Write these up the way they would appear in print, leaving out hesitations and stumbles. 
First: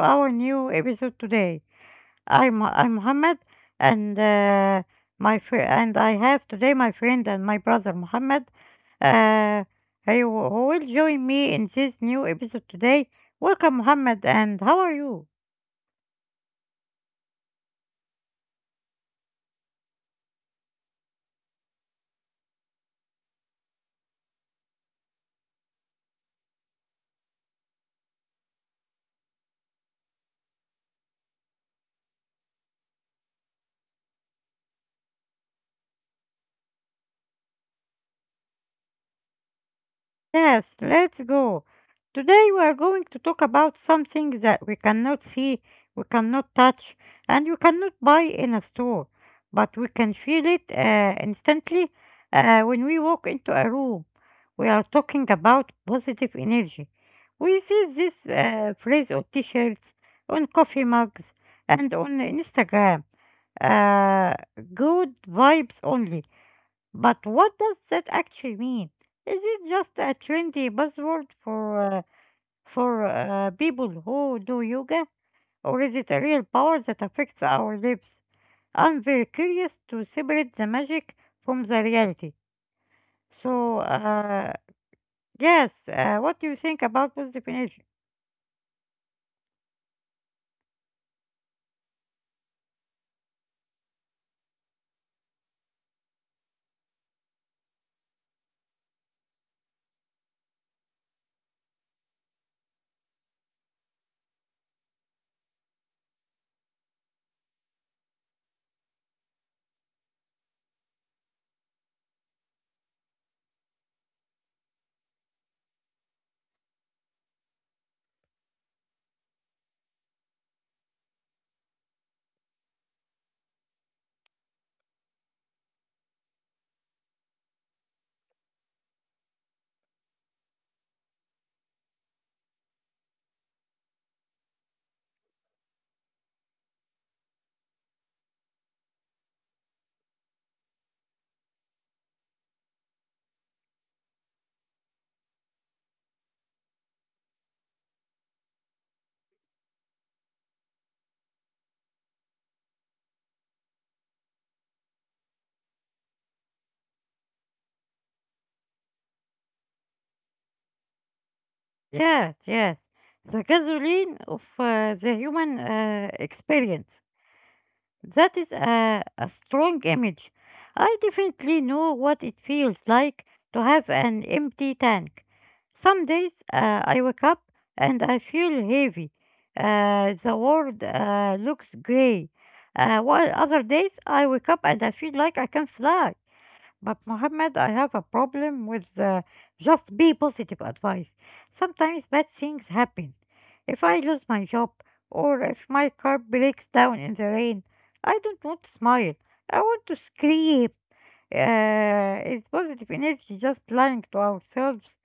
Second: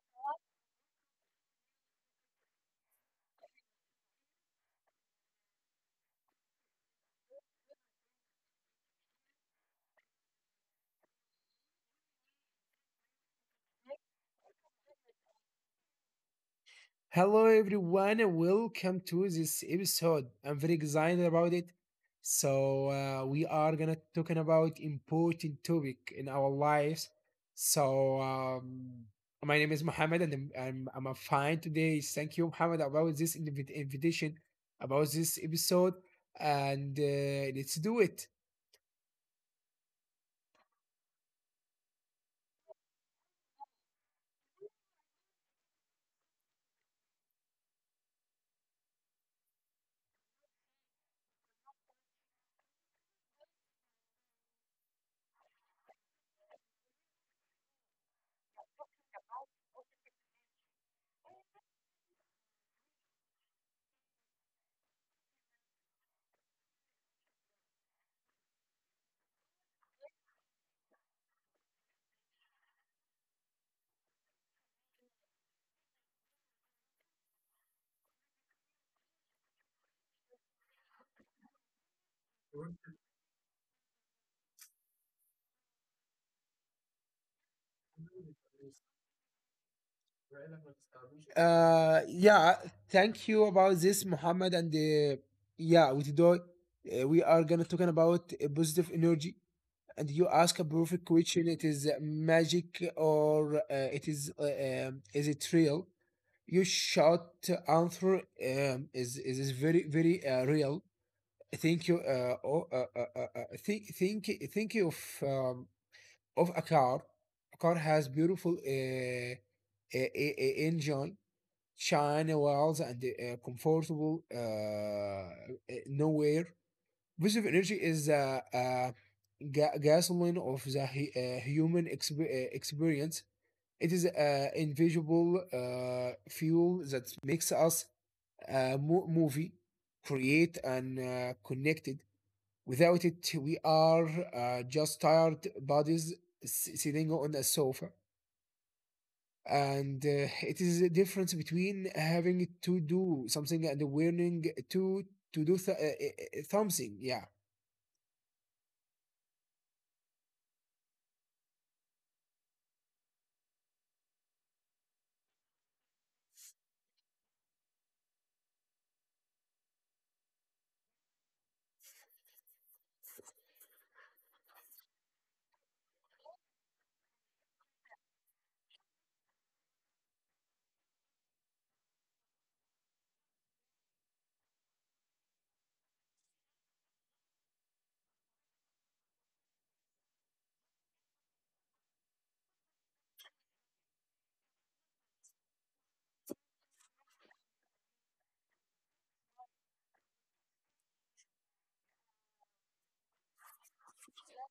our new episode today. I'm Muhammad, and and I have today my friend and my brother Muhammad. Uh, who will join me in this new episode today. Welcome, Muhammad, and how are you? Talking about important topic in our lives. So my name is Mohammed, and I'm fine today. Thank you, Mohammed, about this invitation, about this episode, and let's do it. Yes, let's go. Today we are going to talk about something that we cannot see, we cannot touch, and we cannot buy in a store, but we can feel it instantly when we walk into a room. We are talking about positive energy. We see this phrase on t shirts, on coffee mugs, and on Instagram. Uh, good vibes only. But what does that actually mean? Is it just a trendy buzzword for people who do yoga, or is it a real power that affects our lives? I'm very curious to separate the magic from the reality. So, uh, yes, what do you think about positive energy? Yeah, thank you about this, Mohammed, and yeah, we today we are gonna talking about positive energy. And you ask a perfect question. It is magic, or it is it real? Your short answer is very real. Thank you. Oh, think um, of a car. A car has beautiful engine, shiny wheels, and comfortable nowhere. Positive energy is gasoline of the human experience. It is invisible fuel that makes us movie, create and connected. Without it, we are just tired bodies sitting on a sofa. And it is a difference between having to do something and warning to do something. Yeah, Yes, yes, the gasoline of the human experience. That is a strong image. I definitely know what it feels like to have an empty tank. Some days I wake up and I feel heavy. The world looks gray. While other days I wake up and I feel like I can fly. But Mohammed, I have a problem with just be positive advice. Sometimes bad things happen. If I lose my job or if my car breaks down in the rain, I don't want to smile. I want to scream. Is positive energy just lying to ourselves?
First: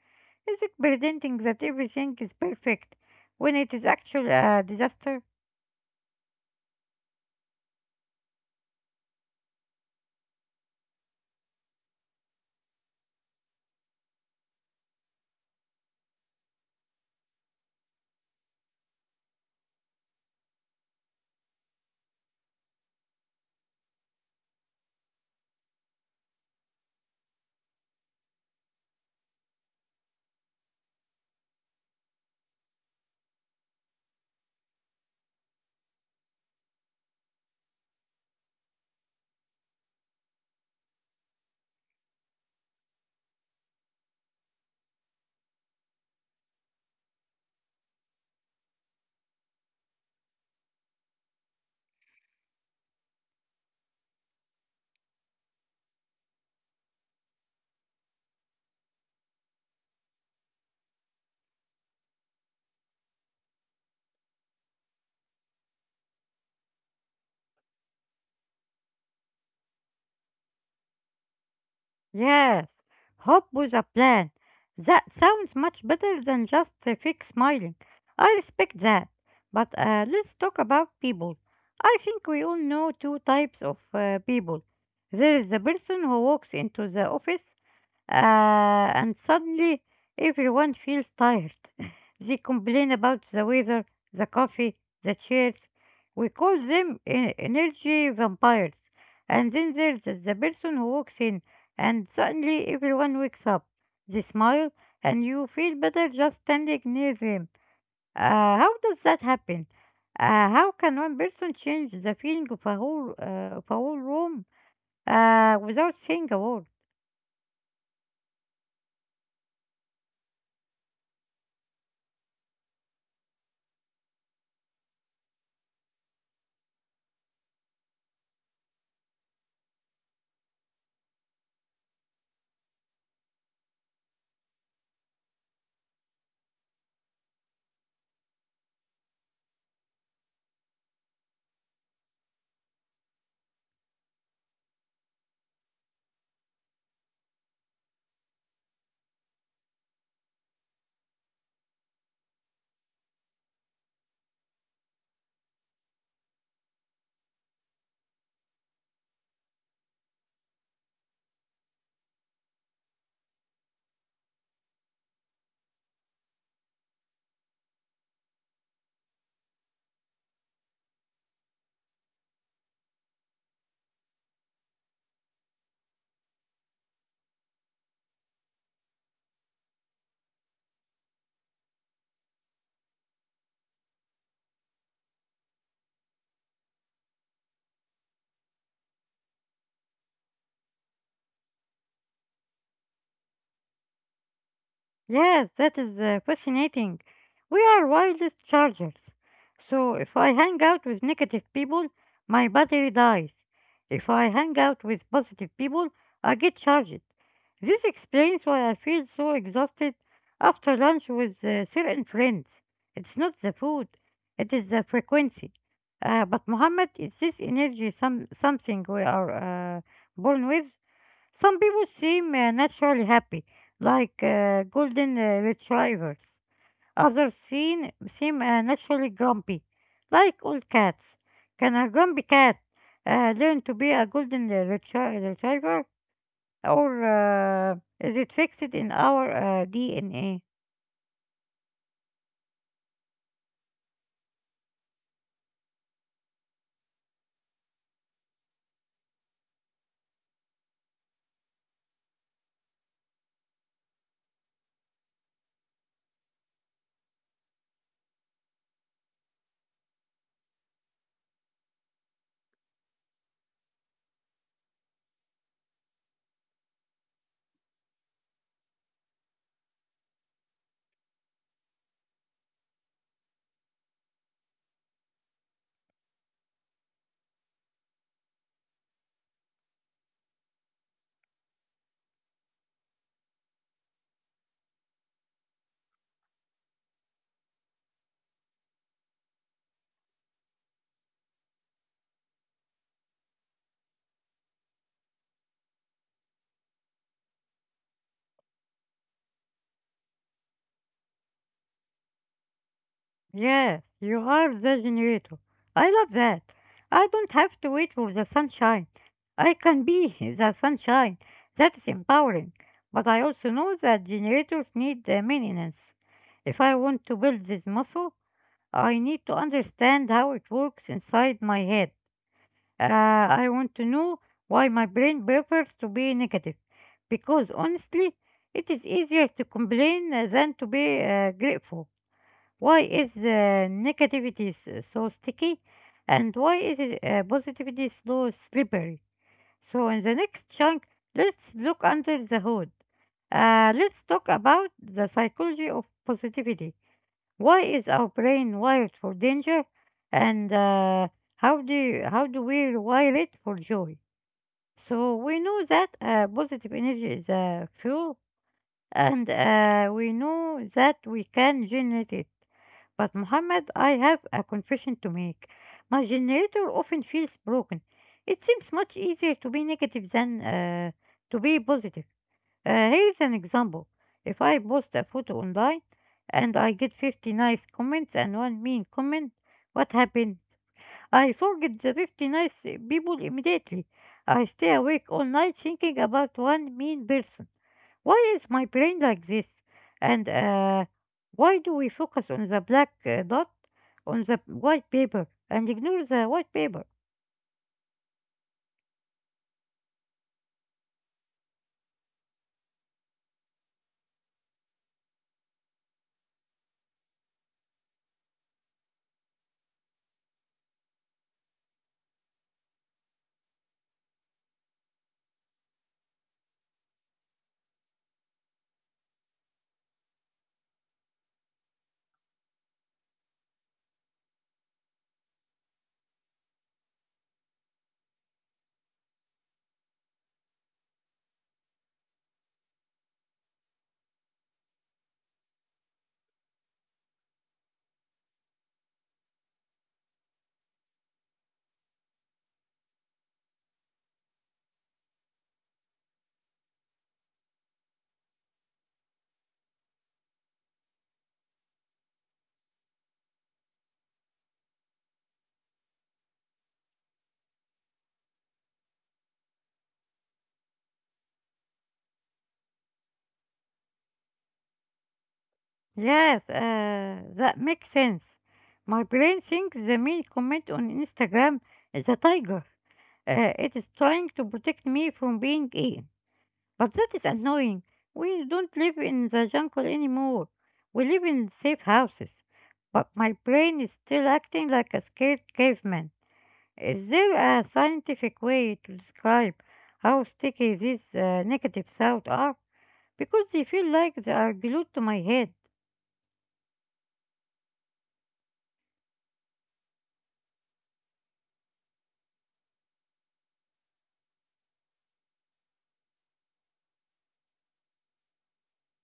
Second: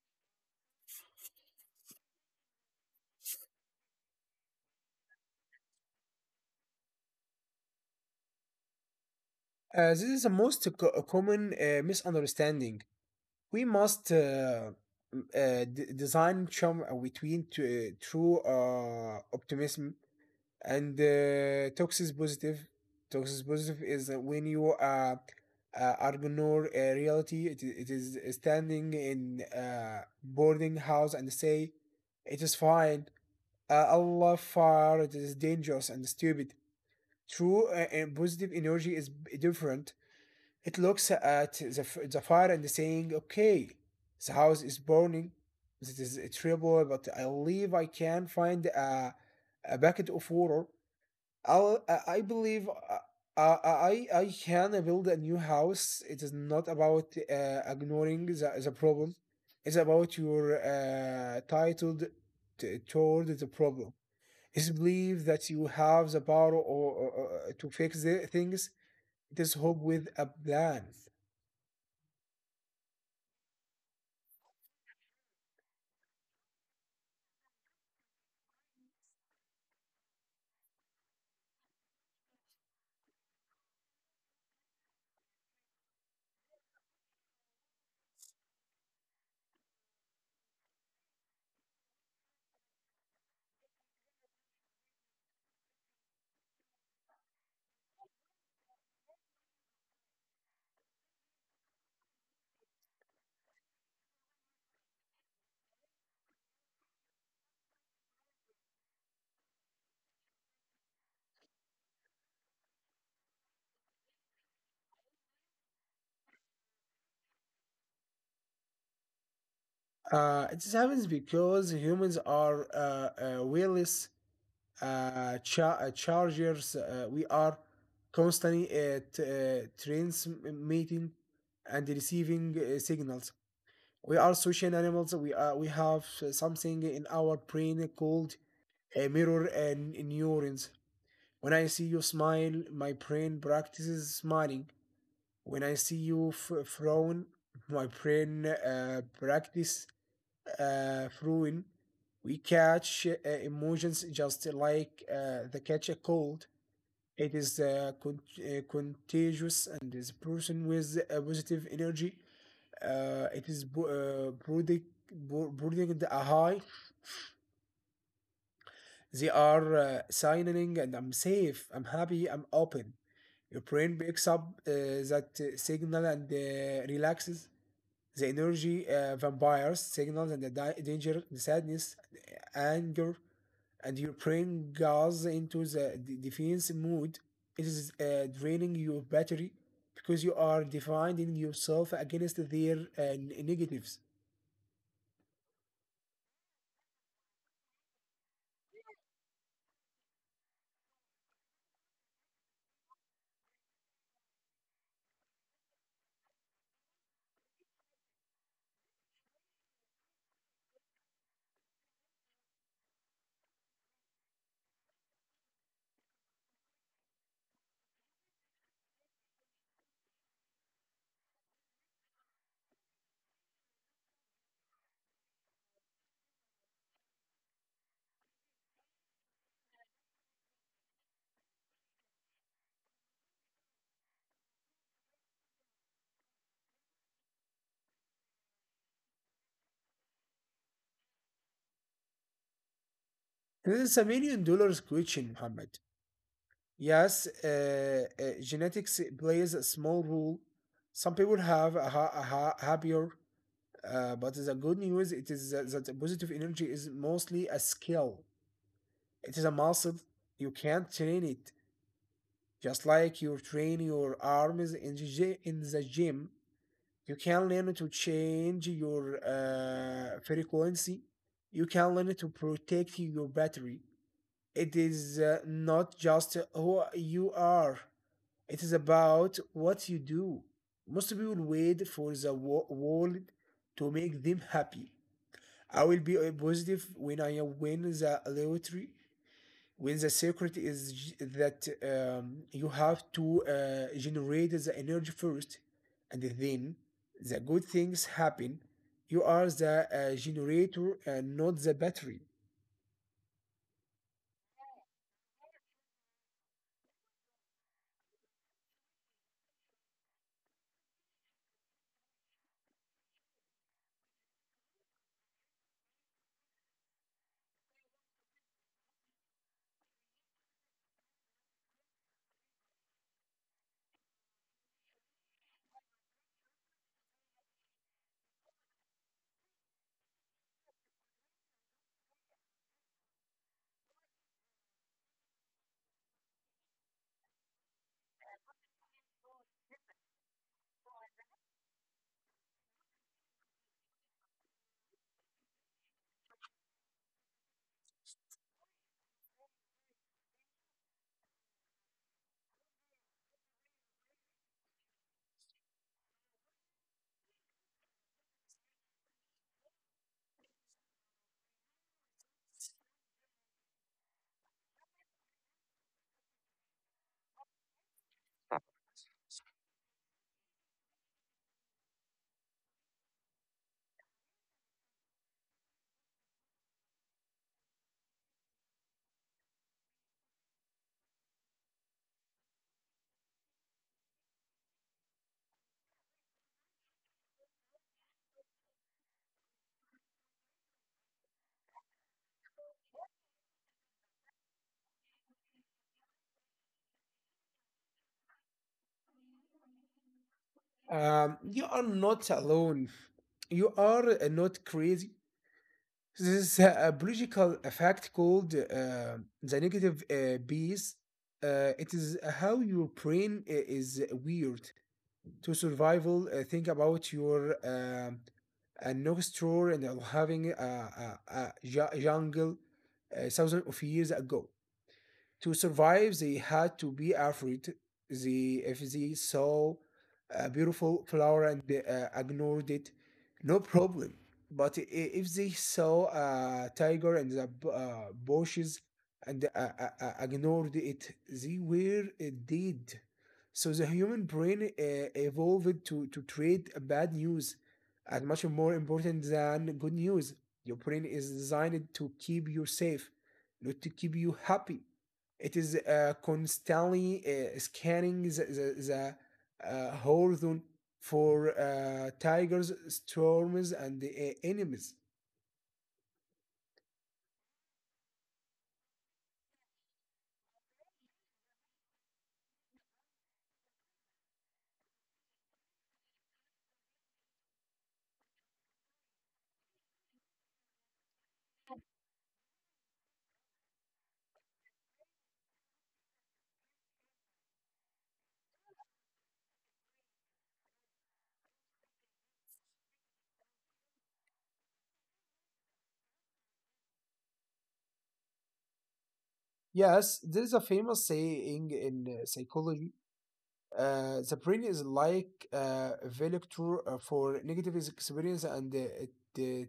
Is it pretending that everything is perfect when it is actually a disaster? This is the most common misunderstanding. We must. Design charm between true optimism and toxis positive. Toxis positive is when you ignore reality. It it, is standing in boarding house and say it is fine, allah far it is dangerous and stupid. True and positive energy is different. It looks at the fire and saying, okay, the house is burning, it is terrible, but I believe I can find a bucket of water. I believe I can build a new house. It is not about ignoring the problem. It's about your titled toward the problem. It's believe that you have the power or to fix the things. It is hope with a plan. Yes, hope with a plan. That sounds much better than just a fake smiling. I respect that. But let's talk about people. I think we all know two types of people. There is the person who walks into the office and suddenly everyone feels tired. They complain about the weather, the coffee, the chairs. We call them energy vampires. And then there's the person who walks in and suddenly everyone wakes up. They smile, and you feel better just standing near them. How does that happen? How can one person change the feeling of a whole room without saying a word? It happens because humans are willless chargers. We are constantly transmitting and receiving signals. We are social animals. We have something in our brain called mirror and neurons. When I see you smile, my brain practices smiling. When I see you frown, my brain practice throwing. We catch emotions just like the catch a cold. It is contagious and is person with a positive energy. It is brooding, brooding a high. They are signaling, and I'm safe. I'm happy. I'm open. Your brain picks up that signal and relaxes. The energy vampires signals and the danger, the sadness, the anger, and your brain goes into the defense mood. It is draining your battery because you are defending yourself against their negatives. Yes, that is fascinating. We are wireless chargers. So if I hang out with negative people, my battery dies. If I hang out with positive people, I get charged. This explains why I feel so exhausted after lunch with certain friends. It's not the food, it is the frequency. But Muhammad, is this energy something we are uh, born with, some people seem naturally happy, like golden retrievers. Others seem naturally grumpy, like old cats. Can a grumpy cat learn to be a golden retriever, or uh, is it fixed in our DNA? This is $1 million question, Muhammad. Yes, genetics plays a small role. Some people have a ha- happier. But the good news it is that the positive energy is mostly a skill. It is a muscle. You can't train it. Just like you train your arms in in the gym, you can learn to change your frequency. You can learn to protect your battery. It is not just who you are. It is about what you do. Most people wait for the world to make them happy. I will be positive when I win the lottery. When the secret is j- that you have to generate the energy first, and then the good things happen. You are the generator, and not the battery. Yes, you are the generator. I love that. I don't have to wait for the sunshine. I can be the sunshine. That is empowering. But I also know that generators need maintenance. If I want to build this muscle, I need to understand how it works inside my head. Uh, I want to know why my brain prefers to be negative. Because honestly, it is easier to complain than to be grateful. Why is the negativity so sticky? And why positivity so slippery? So, in the next chunk, let's look under the hood. Let's talk about the psychology of positivity. Why is our brain wired for danger, and how do we rewire it for joy? So we know that positive energy is a fuel and we know that we can generate it. But Mohammed, I have a confession to make. My generator often feels broken. It seems much easier to be negative than to be positive. Here's an example. If I post a photo online and I get 50 nice comments and one mean comment, what happened? I forget the 50 nice people immediately. I stay awake all night thinking about one mean person. Why is my brain like this? And why do we focus on the black dot on the white paper and ignore the white paper? You are not alone. You are not crazy. This is a biological effect called the negative bees. It is how your brain is weird to survival. Think about your a next door and having a jungle thousands of years ago. To survive, they had to be afraid. They, if they saw a beautiful flower and they ignored it, no problem. But if they saw a tiger and the bushes and ignored it, they were dead. So the human brain evolved to trade bad news as much more important than good news. Your brain is designed to keep you safe, not to keep you happy. It is constantly scanning the horizon for tigers, storms, and enemies. Yes, that makes sense. My brain thinks the main comment on Instagram is a tiger. It is trying to protect me from being eaten. But that is annoying. We don't live in the jungle anymore. We live in safe houses. But my brain is still acting like a scared caveman. Is there a scientific way to describe how sticky these negative thoughts are? Because they feel like they are glued to my head. Yes, there is a famous saying in psychology. The brain is like a vector for negative experience and the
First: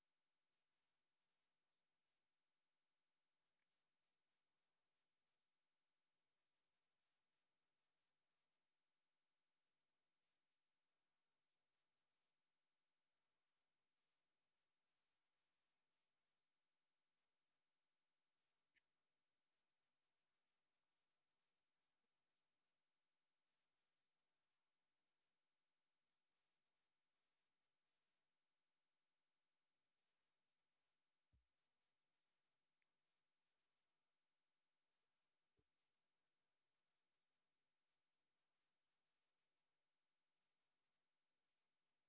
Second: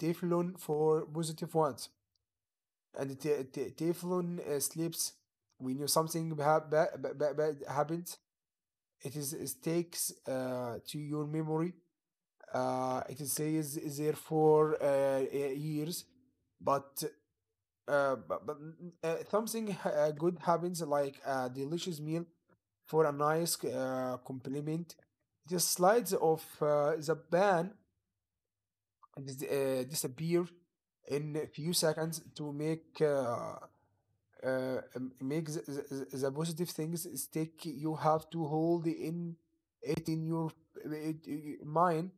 Teflon for positive ones. And the Teflon sleeps when you something bad happens. It is stakes to your memory. It is stays there for years, but but something good happens like a delicious meal for a nice compliment. The slides of the ban disappear in a few seconds. To make make the positive things stick, you have to hold in it in your it, mind.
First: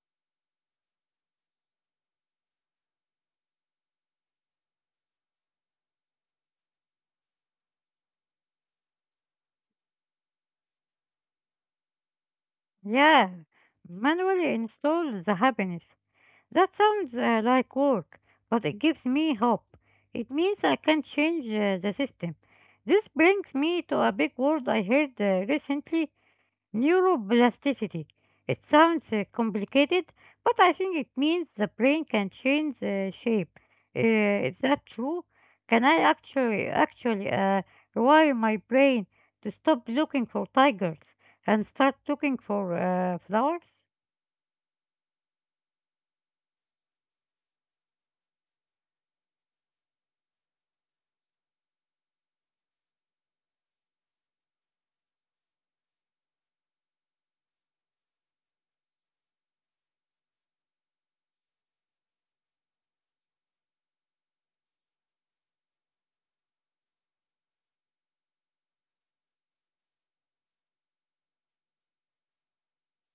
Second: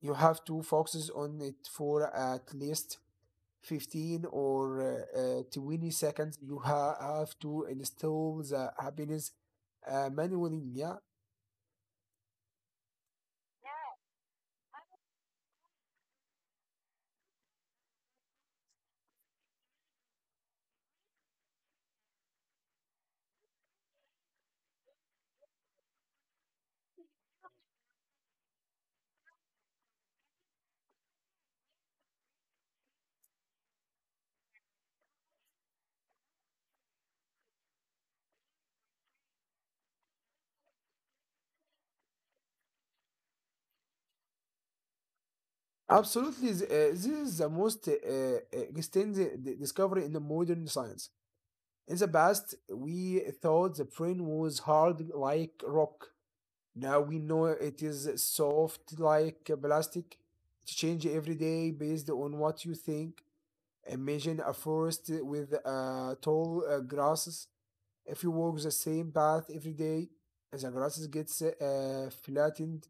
You have to focus on it for at least 15 or 20 seconds. You have to install the happiness manually. Yeah, Yeah, manually install the happiness. That sounds like work, but it gives me hope. It means I can change the system. This brings me to a big word I heard recently. Neuroplasticity. It sounds complicated, but I think it means the brain can change shape. Is that true? Can I actually rewire my brain to stop looking for tigers and start looking for flowers? absolutely. This is the most extensive discovery in the modern science. In the past, we thought the brain was hard like rock. Now we know it is soft like plastic. It change every day based on what you think. Imagine a forest with tall grasses. If you walk the same path every day, the grasses gets flattened,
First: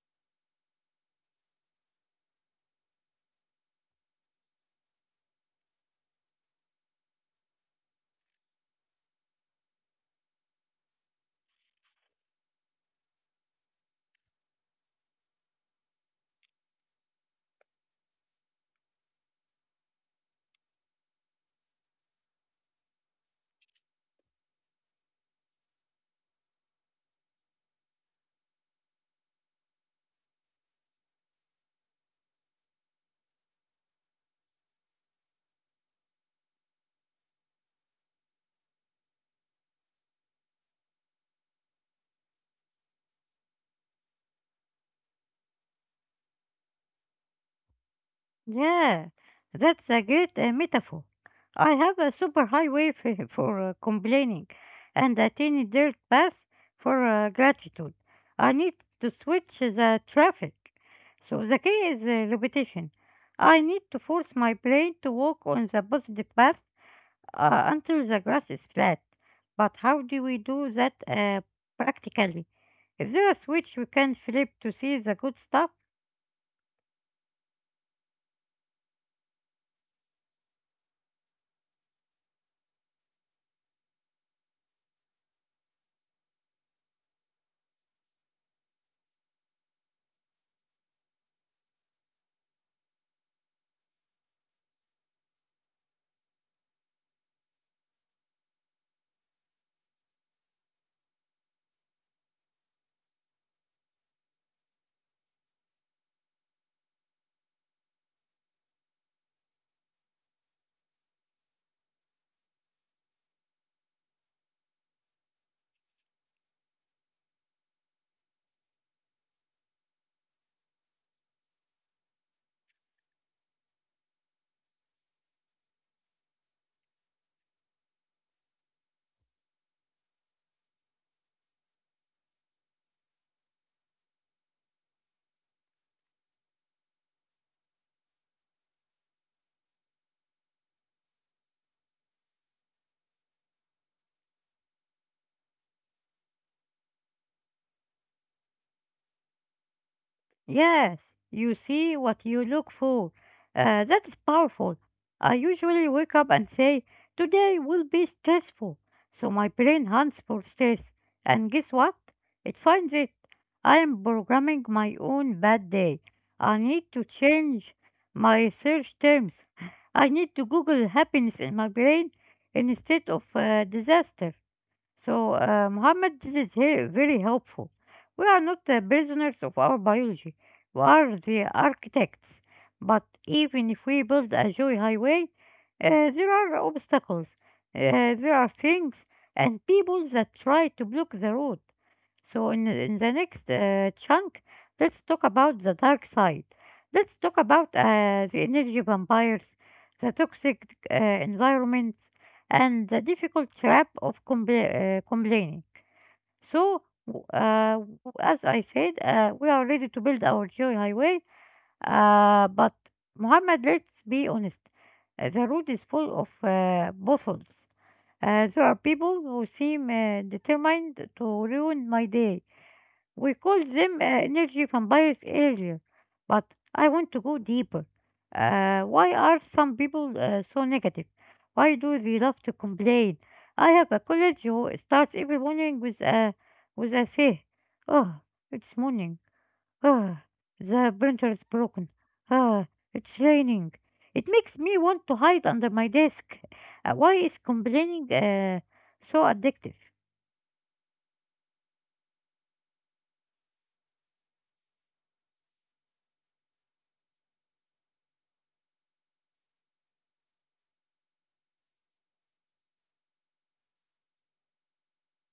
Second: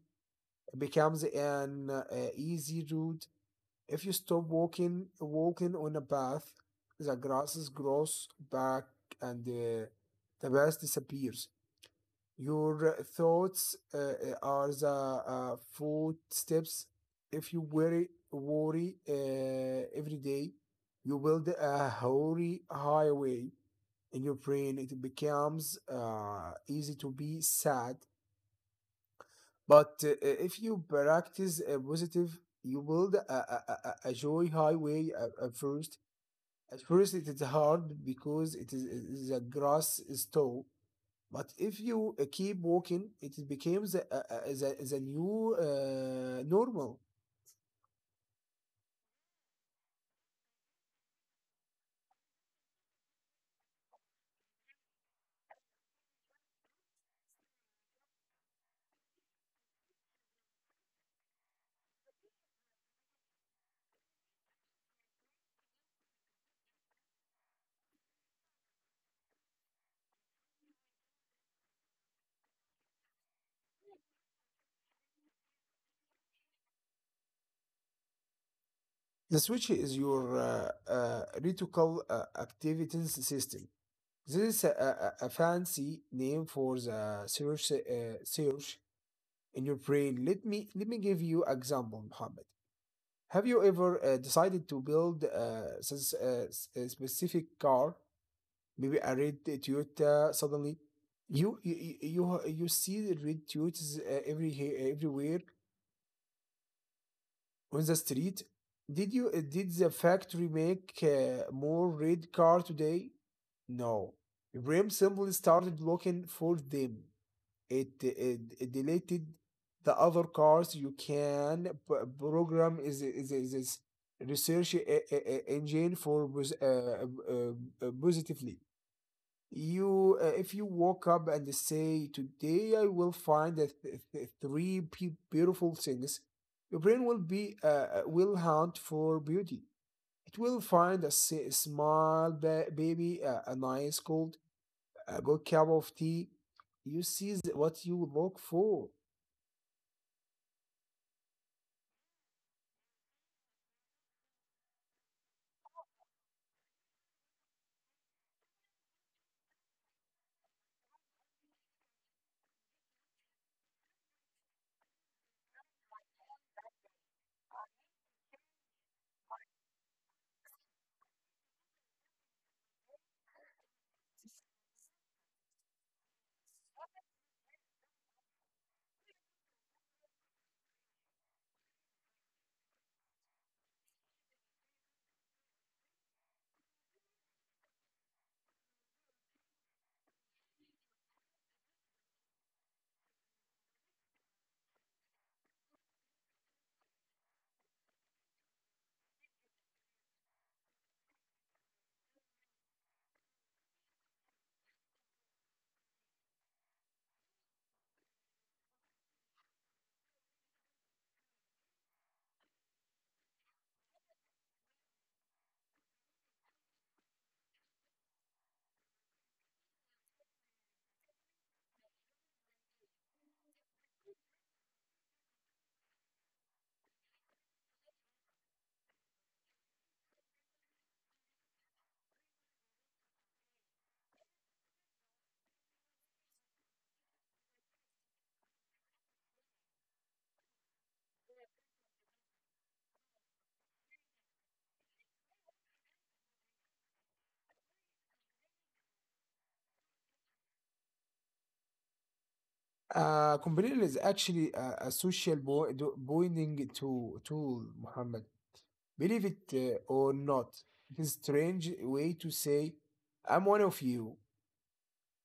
becomes an easy route. If you stop walking on a path, the grasses grows back and the path disappears. Your thoughts are the footsteps. If you worry every day, you build a hoary highway in your brain. It becomes easy to be sad. But if you practice positive, you build a joy highway at first. At first, it is hard because the grass is tall, but if you keep walking, it becomes the new normal. Yeah, that's a great metaphor. I have a super highway for complaining and a tiny dirt path for gratitude. I need to switch the traffic. So the key is repetition. I need to force my brain to walk on the positive path until the grass is flat. But how do we do that practically? Is there a switch we can flip to see the good stuff? The switch is your reticular activating system. This is a fancy name for the search, search in your brain. Let me give you example, Mohammed. Have you ever decided to build a specific car? Maybe a red Toyota suddenly. You see the red Toyotas everywhere on the street. Did you did the factory make more red car today? No. Ibrahim simply started looking for them. It deleted the other cars. You can program is research engine for positively. You If you woke up and say, today I will find the three beautiful things, your brain will be will hunt for beauty. It will find a small baby, a nice cold, a good cup of tea. You see what you look for. Yes, you see what you look for. That is powerful. I usually wake up and say, today will be stressful. So my brain hunts for stress. And guess what? It finds it. I am programming my own bad day. I need to change my search terms. I need to Google happiness in my brain instead of disaster. So, Muhammad, this is very, very helpful. We are not the prisoners of our biology. We are the architects. But even if we build a joy highway, there are obstacles. There are things and people that try to block the road. So, in the next chunk, let's talk about the dark side. Let's talk about the energy vampires, the toxic environment, and the difficult trap of complaining. As I said, we are ready to build our joy highway, but Muhammad, let's be honest. The road is full of bottles. There are people who seem determined to ruin my day. We call them energy vampires earlier, but I want to go deeper. Why are some people so negative? Why do they love to complain? I have a colleague who starts every morning with a say, "Oh, it's morning. Oh, the printer is broken. Oh, it's raining." It makes me want to hide under my desk. Why is complaining so addictive? Companion is actually a social bonding to tool, Muhammad. Believe it or not, it's strange way to say, I'm one of you.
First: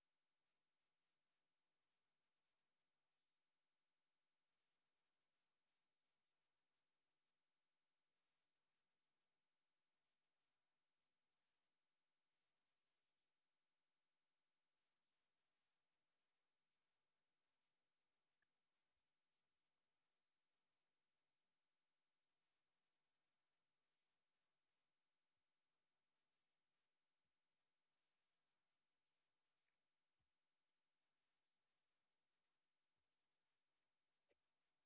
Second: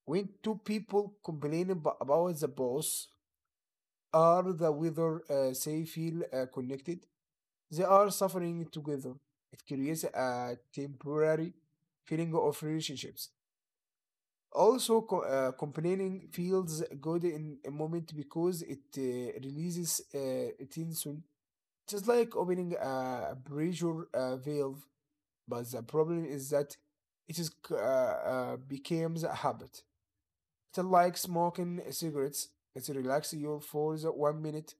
When two people complain about the boss or the weather, they feel connected. They are suffering together. It creates a temporary feeling of relationships. Also, complaining feels good in a moment because it releases tension, just like opening a pressure valve. But the problem is that it is becomes a habit. It's like smoking cigarettes. It relaxes you for the 1 minute,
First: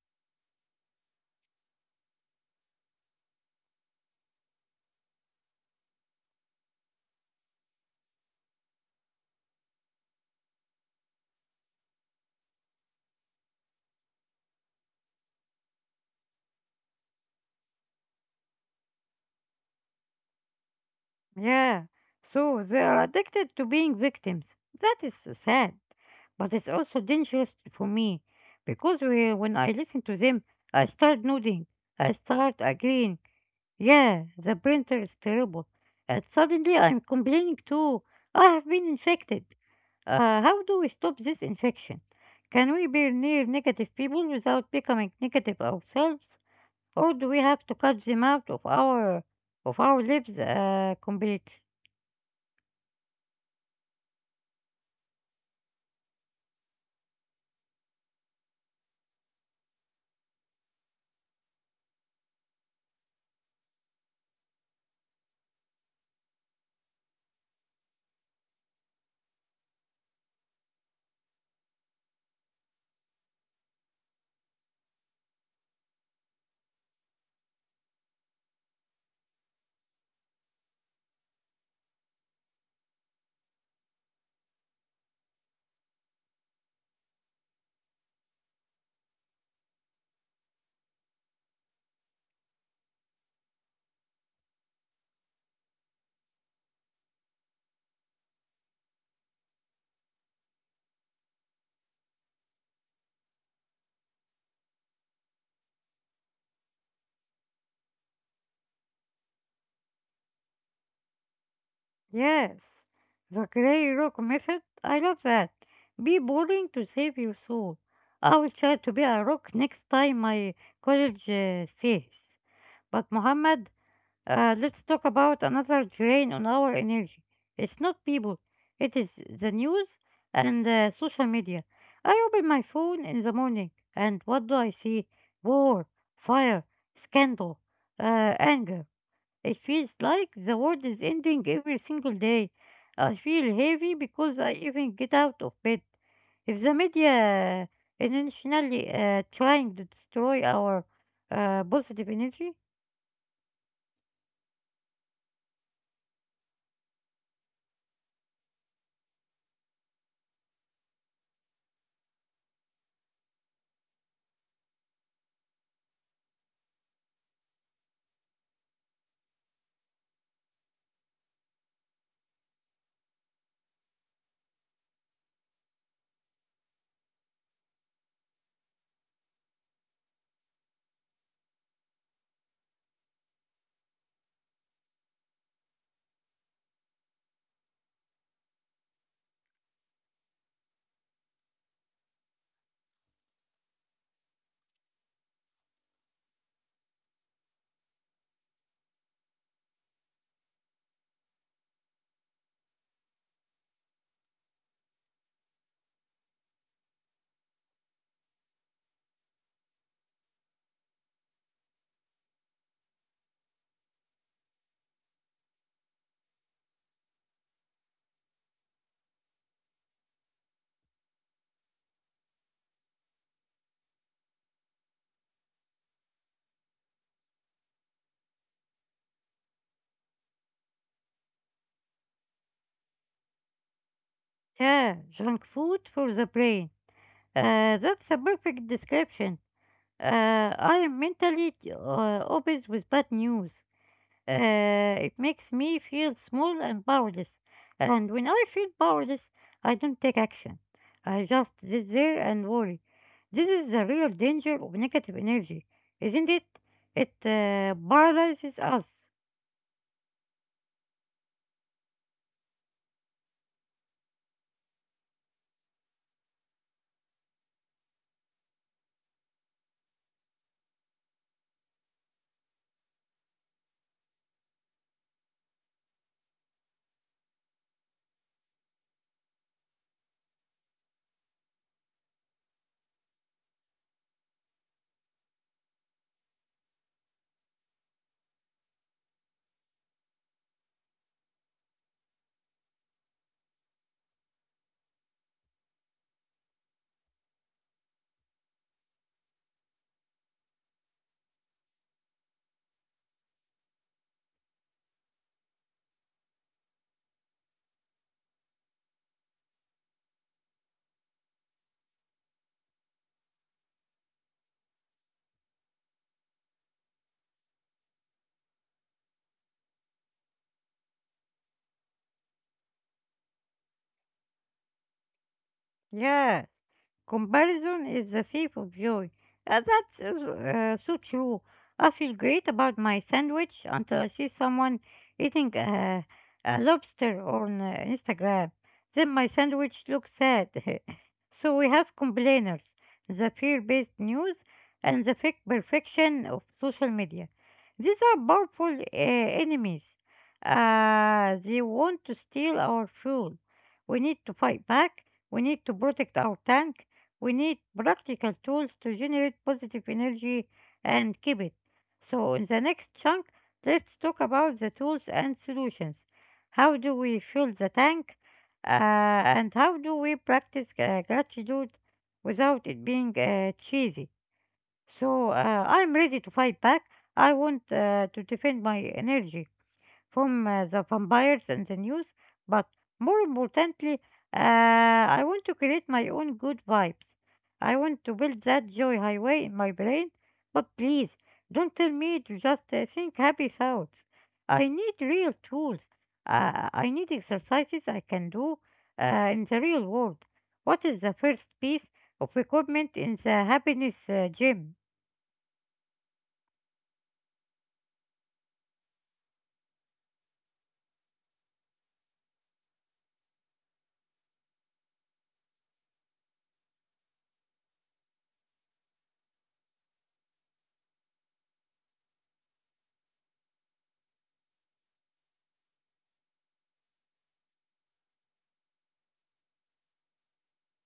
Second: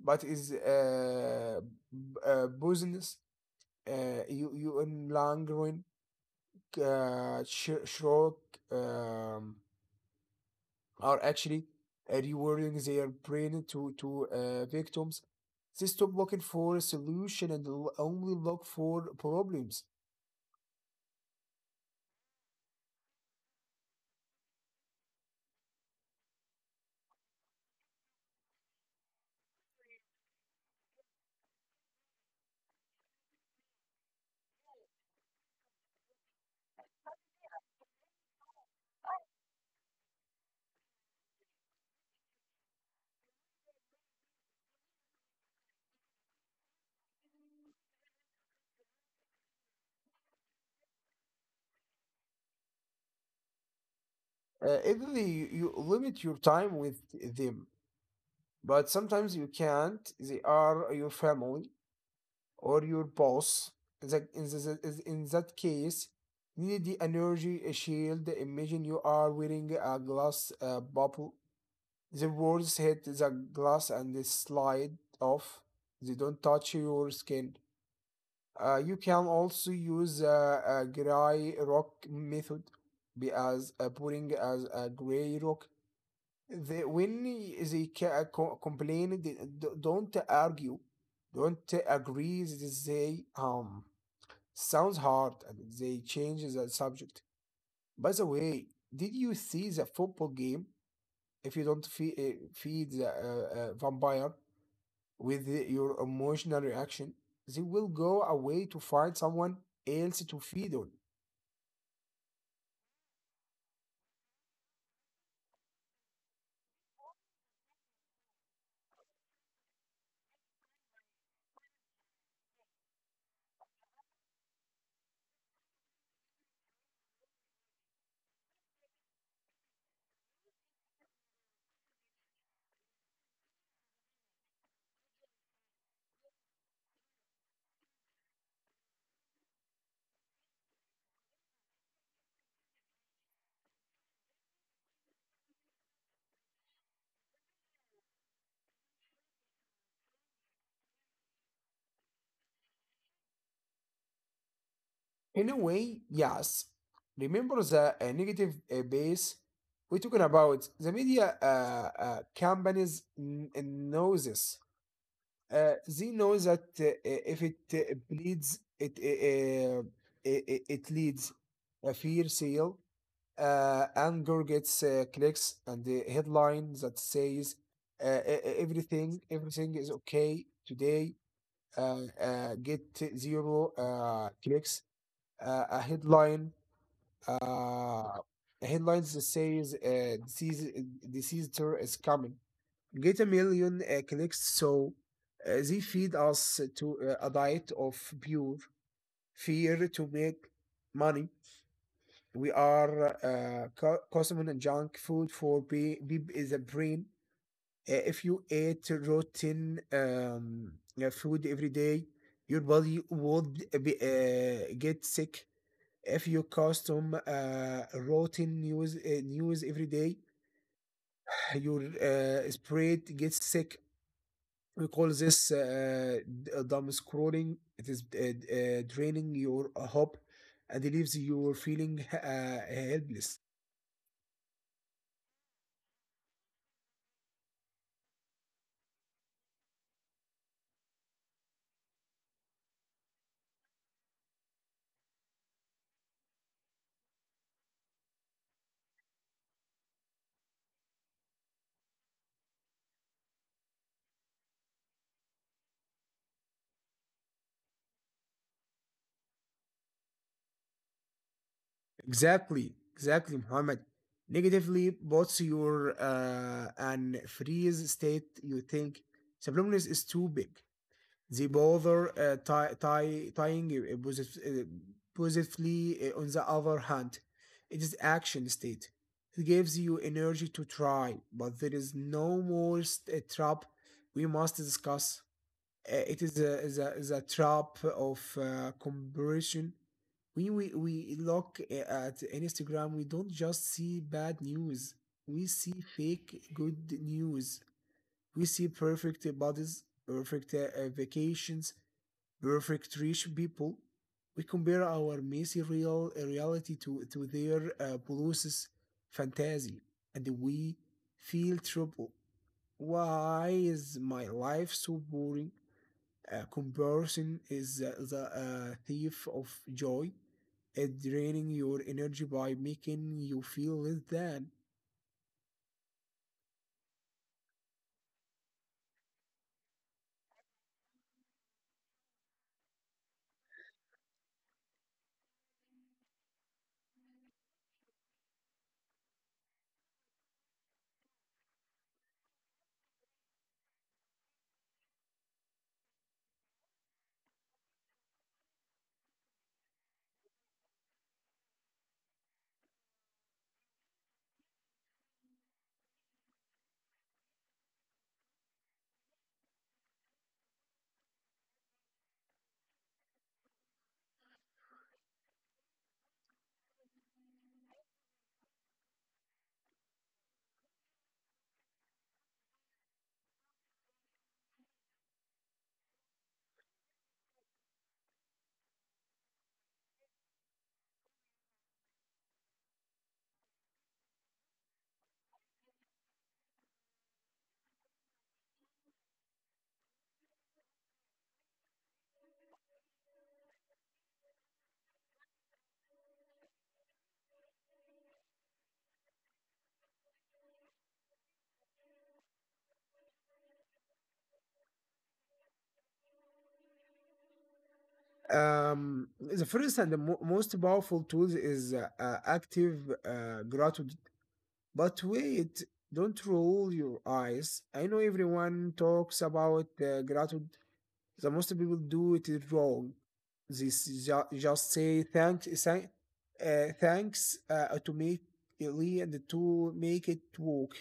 but is poisonous. You you in long run shrug. Um, are actually rewarding their brain to victims. They stop looking for a solution and only look for problems. Yeah, so they are addicted to being victims. That is sad, but it's also dangerous for me because when I listen to them, I start nodding, I start agreeing. Yeah, the printer is terrible, and suddenly I'm complaining too. I have been infected. How do we stop this infection? Can we be near negative people without becoming negative ourselves, or do we have to cut them out of our lives completely? Even you, you limit your time with them, but sometimes you can't. They are your family or your boss. In that case, need the energy shield. Imagine you are wearing a glass bubble. The words hit the glass and they slide off. They don't touch your skin. You can also use a gray rock method. Be as putting as a gray rock. They, when they co- complain, they don't argue, don't agree. They um, sounds hard, and they change the subject. By the way, did you see the football game? If you don't feed the vampire, with your emotional reaction, they will go away to find someone else to feed on. Yes, the grey rock method. I love that. Be boring to save your soul. I will try to be a rock next time my college says. But Mohammed, let's talk about another drain on our energy. It's not people. It is the news and social media. I open my phone in the morning, and what do I see? War, fire, scandal, anger. It feels like the world is ending every single day. I feel heavy because I even get out of bed. If the media intentionally trying to destroy our positive energy, In a way, yes. Remember the negative base we're talking about. The media companies know this. They know that if it bleeds, it leads a fear sale. Anger gets clicks, and the headline that says everything is okay today get zero clicks. Uh, a headline, uh, headlines that says disease tour is coming get 1 million clicks. So they feed us to a diet of pure fear to make money. We are consuming junk food for be is a brain. If you eat rotten food every day, your body would be, get sick. If you consume rotten news every day, your spirit gets sick. We call this dumb scrolling. It is draining your hope and leaves you feeling helpless. yeah, junk food for the brain. That's a perfect description. I am mentally obsessed with bad news. It makes me feel small and powerless. And when I feel powerless, I don't take action. I just sit there and worry. This is the real danger of negative energy, isn't it? It paralyzes us. Exactly, exactly, Muhammad. Negatively puts your an freeze state. You think subliminals is too big. They bother tying you, positively. On the other hand, it is action state. It gives you energy to try, but there is no more st- trap we must discuss. It is a trap of comparison. When we look at Instagram, we don't just see bad news. We see fake good news. We see perfect bodies, perfect vacations, perfect rich people. We compare our messy reality to their policies fantasy, and we feel trouble. Why is my life so boring? Comparison is the thief of joy. It draining your energy by making you feel less than. Yes, comparison is the thief of joy. That's so true. I feel great about my sandwich until I see someone eating a lobster on Instagram. Then my sandwich looks sad. So we have complainers, the fear-based news, and the fake perfection of social media. These are powerful enemies. They want to steal our fuel. We need to fight back. We need to protect our tank. We need practical tools to generate positive energy and keep it. So, in the next chunk, let's talk about the tools and solutions. How do we fill the tank? And how do we practice gratitude without it being cheesy? So, I'm ready to fight back. I want to defend my energy from the vampires and the news, but more importantly, I want to create my own good vibes. I want to build that joy highway in my brain, but please don't tell me to just think happy thoughts. I need real tools. I need exercises I can do in the real world. What is the first piece of equipment in the happiness gym? The first and the most powerful tool is active gratitude. But wait, don't roll your eyes. I know everyone talks about gratitude, the most people do it wrong. They just say thanks automatically and to make it work.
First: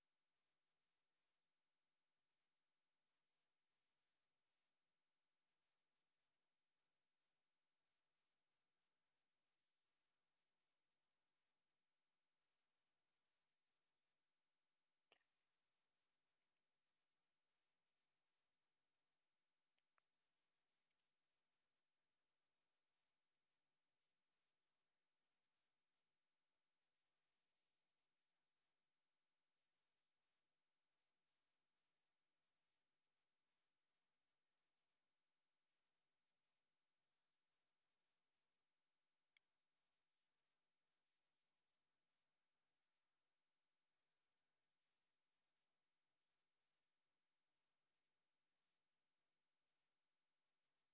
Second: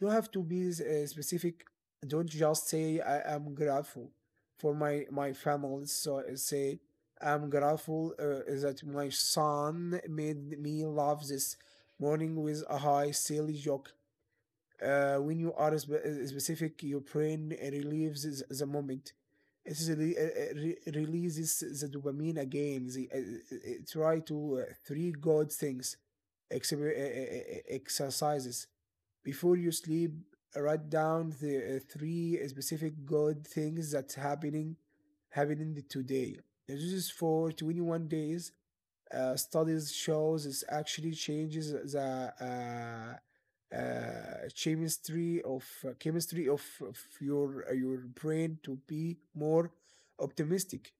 You have to be specific. Don't just say I am grateful for my family. So say I'm grateful that my son made me laugh this morning with a high silly joke. When you are specific, your brain relieves the moment. It releases the dopamine again. Try to three good things, exercises before you sleep. Write down the three specific good things happening today. And this is for 21 days. Studies shows this actually changes the chemistry of your brain to be more optimistic.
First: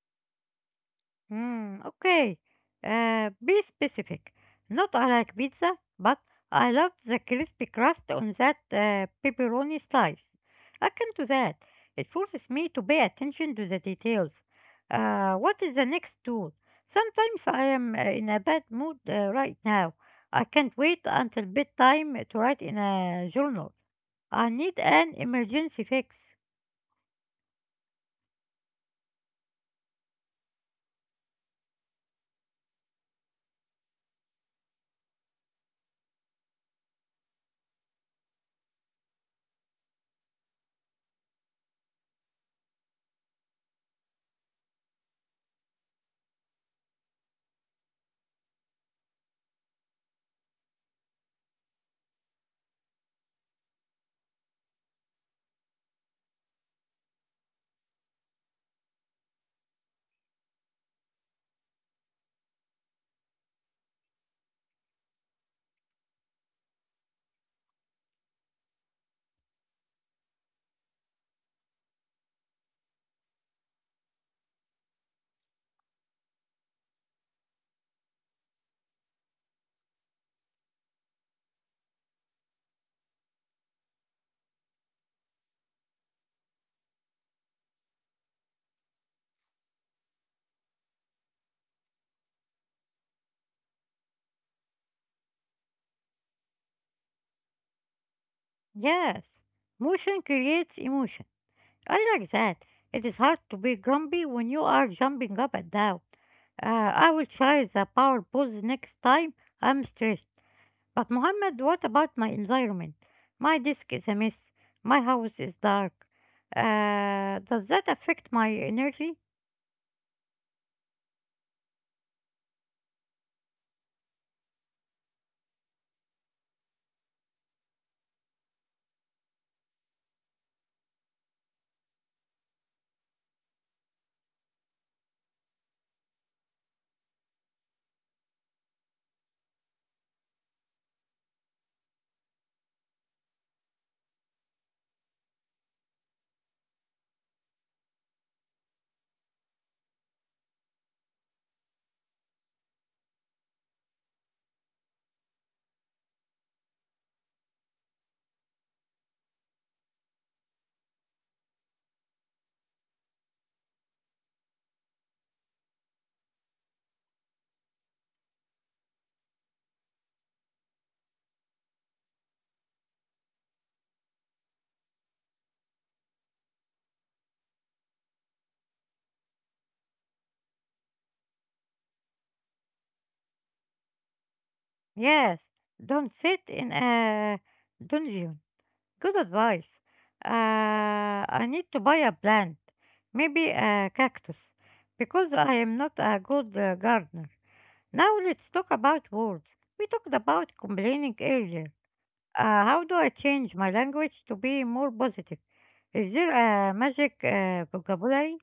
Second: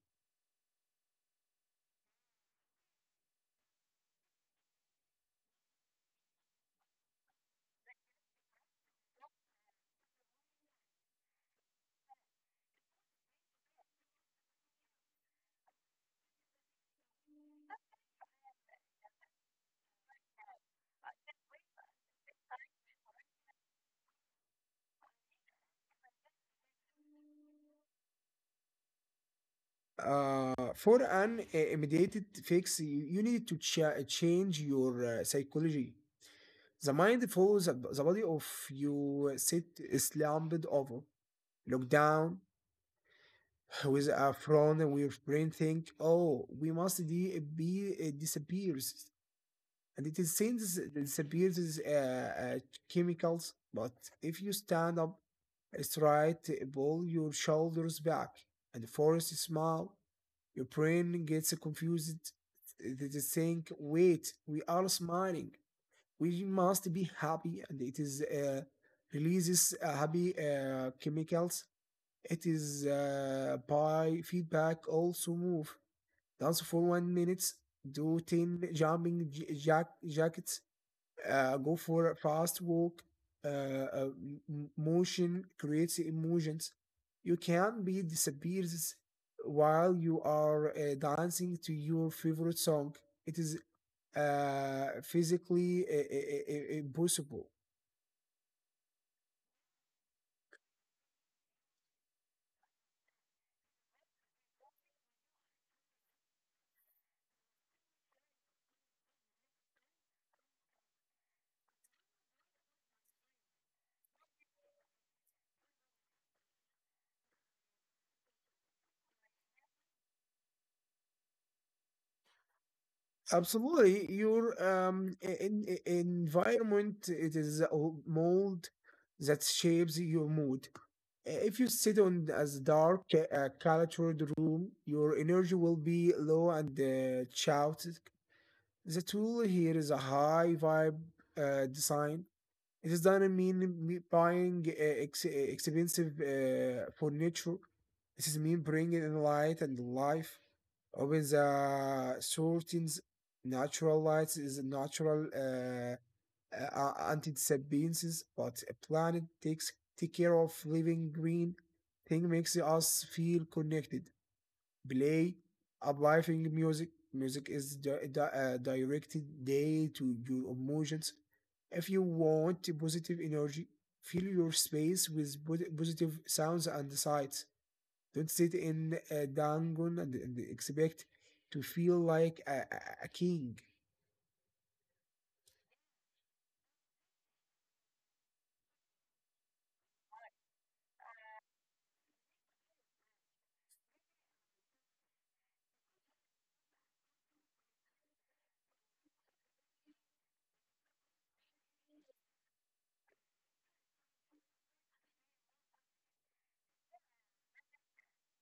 Hmm. Okay. Be specific. Not I like pizza, but I love the crispy crust on that pepperoni slice. I can do that. It forces me to pay attention to the details. What is the next tool? Sometimes I am in a bad mood right now. I can't wait until bedtime to write in a journal. I need an emergency fix. For an immediate fix, you need to change your psychology. The mind follows the body. Of you sit slumped over, look down with a frown, and your brain think, "Oh, we must be disappears," and it is seen as it disappears chemicals. But if you stand up straight, pull your shoulders back, and force a smile, your brain gets confused. It is saying, "Wait, we are smiling. We must be happy," and it is releases happy chemicals. It is by feedback. Also move. Dance for 1 minute. Do ten jumping jackets, go for a fast walk. uh, uh, m- Motion creates emotions. You can not be disappears while you are dancing to your favorite song. It is physically impossible. Yes, motion creates emotion. I like that. It is hard to be grumpy when you are jumping up and down. I will try the power pose next time I'm stressed. But Mohammed, what about my environment? My desk is a mess. My house is dark. Does that affect my energy? Absolutely. Your environment it is a mold that shapes your mood. If you sit on as dark, cluttered room, your energy will be low and chaotic. The tool here is a high vibe design. It is doesn't mean me buying expensive furniture. This is mean bringing in light and life. Open the curtains. Natural lights is natural. Anti-disappearances, but a planet takes take care of living green thing makes us feel connected. Play uplifting music. Music is directed day to your emotions. If you want positive energy, fill your space with positive sounds and sights. Don't sit in a dungeon and expect to feel like a king. Yes. Don't sit in a dungeon. Good advice. I need to buy a plant, maybe a cactus, because I am not a good gardener. Now let's talk about words. We talked about complaining earlier. How do I change my language to be more positive? Is there a magic vocabulary?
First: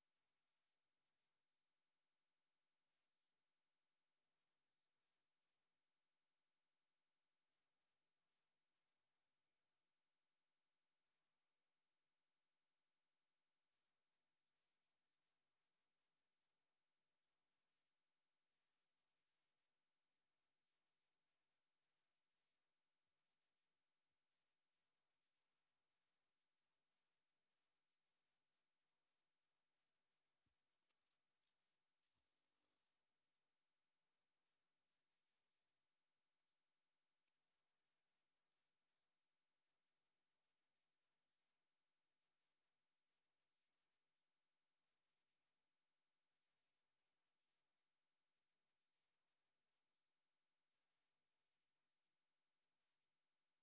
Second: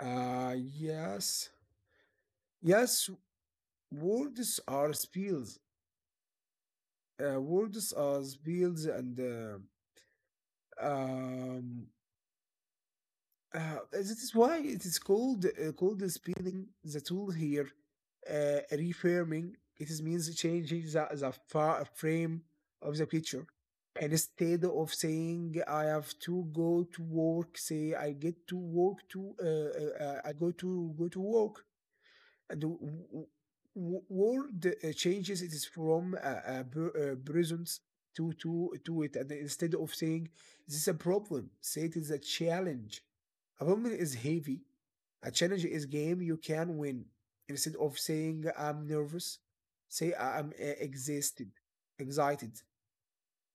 Yes. Yes, words are spells. Words are spells, and um, uh, that is why it is called called the spelling. The tool here, reframing. It is means changing the frame of the picture. And instead of saying I have to go to work, say I get to work to go to work. And word changes it is from present to it. And instead of saying this is a problem, say it is a challenge. A problem is heavy, a challenge is game you can win. Instead of saying I'm nervous, say I'm exhausted excited.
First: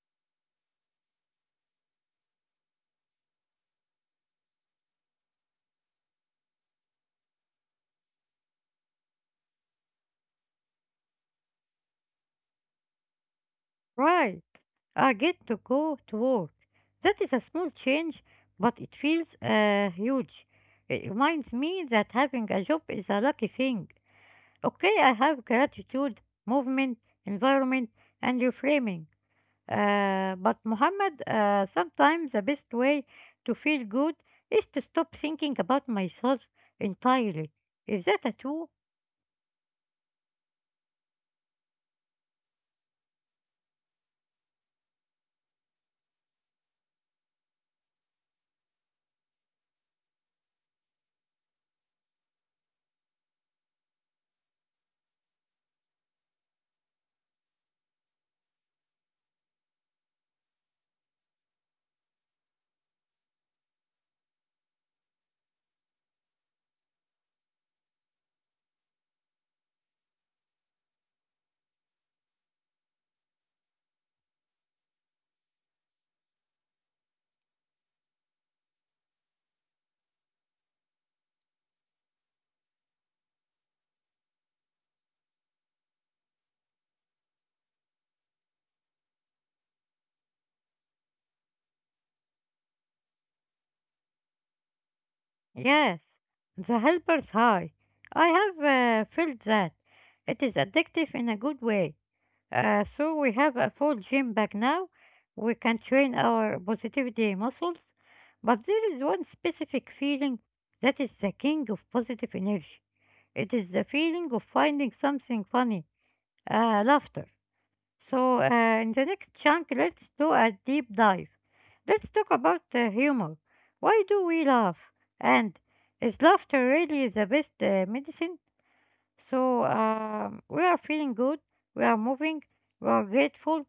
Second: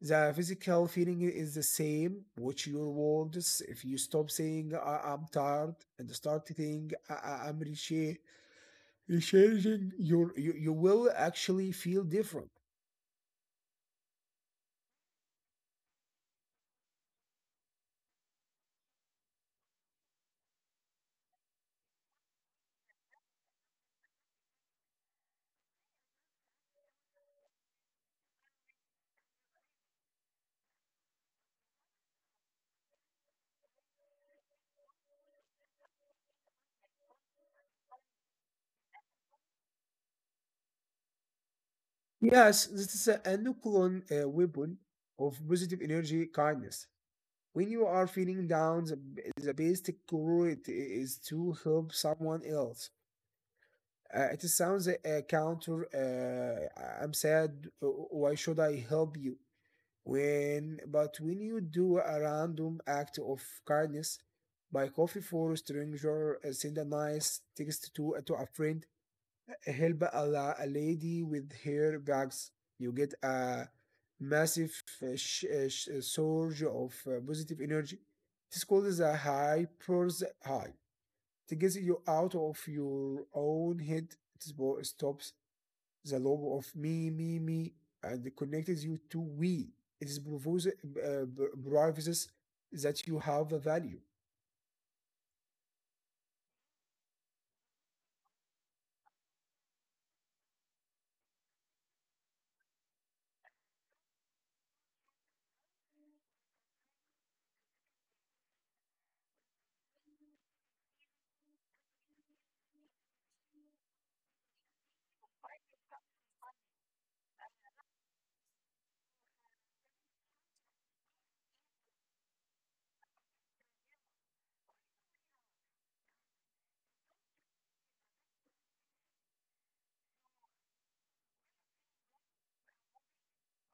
The physical feeling is the same with your words. If you stop saying I'm tired and start saying I'm rich, changing your you will actually feel different. Right. I get to go to work. That is a small change, but it feels huge. It reminds me that having a job is a lucky thing. Okay, I have gratitude, movement, environment, and reframing. But Muhammad, sometimes the best way to feel good is to stop thinking about myself entirely. Is that a tool? Yes, this is a nucleon weapon of positive energy kindness. When you are feeling down, the best cure it is to help someone else. It sounds a counter. "I am sad. Why should I help you?" When, but when you do a random act of kindness, buy coffee for a stranger, send a nice text to a friend, help a lady with her bags. You get a massive surge of positive energy. It's called the hyper's high. It gets you out of your own head. It stops the lobe of me, and connects you to we. It is provides provides that you have a value. Yes. The helper's high. I have felt that. It is addictive in a good way. So we have a full gym bag now. We can train our positivity muscles. But there is one specific feeling that is the king of positive energy. It is the feeling of finding something funny, laughter. So, in the next chunk, let's do a deep dive. Let's talk about humor. Why do we laugh? And is laughter really the best medicine? So, we are feeling good, we are moving, we are grateful,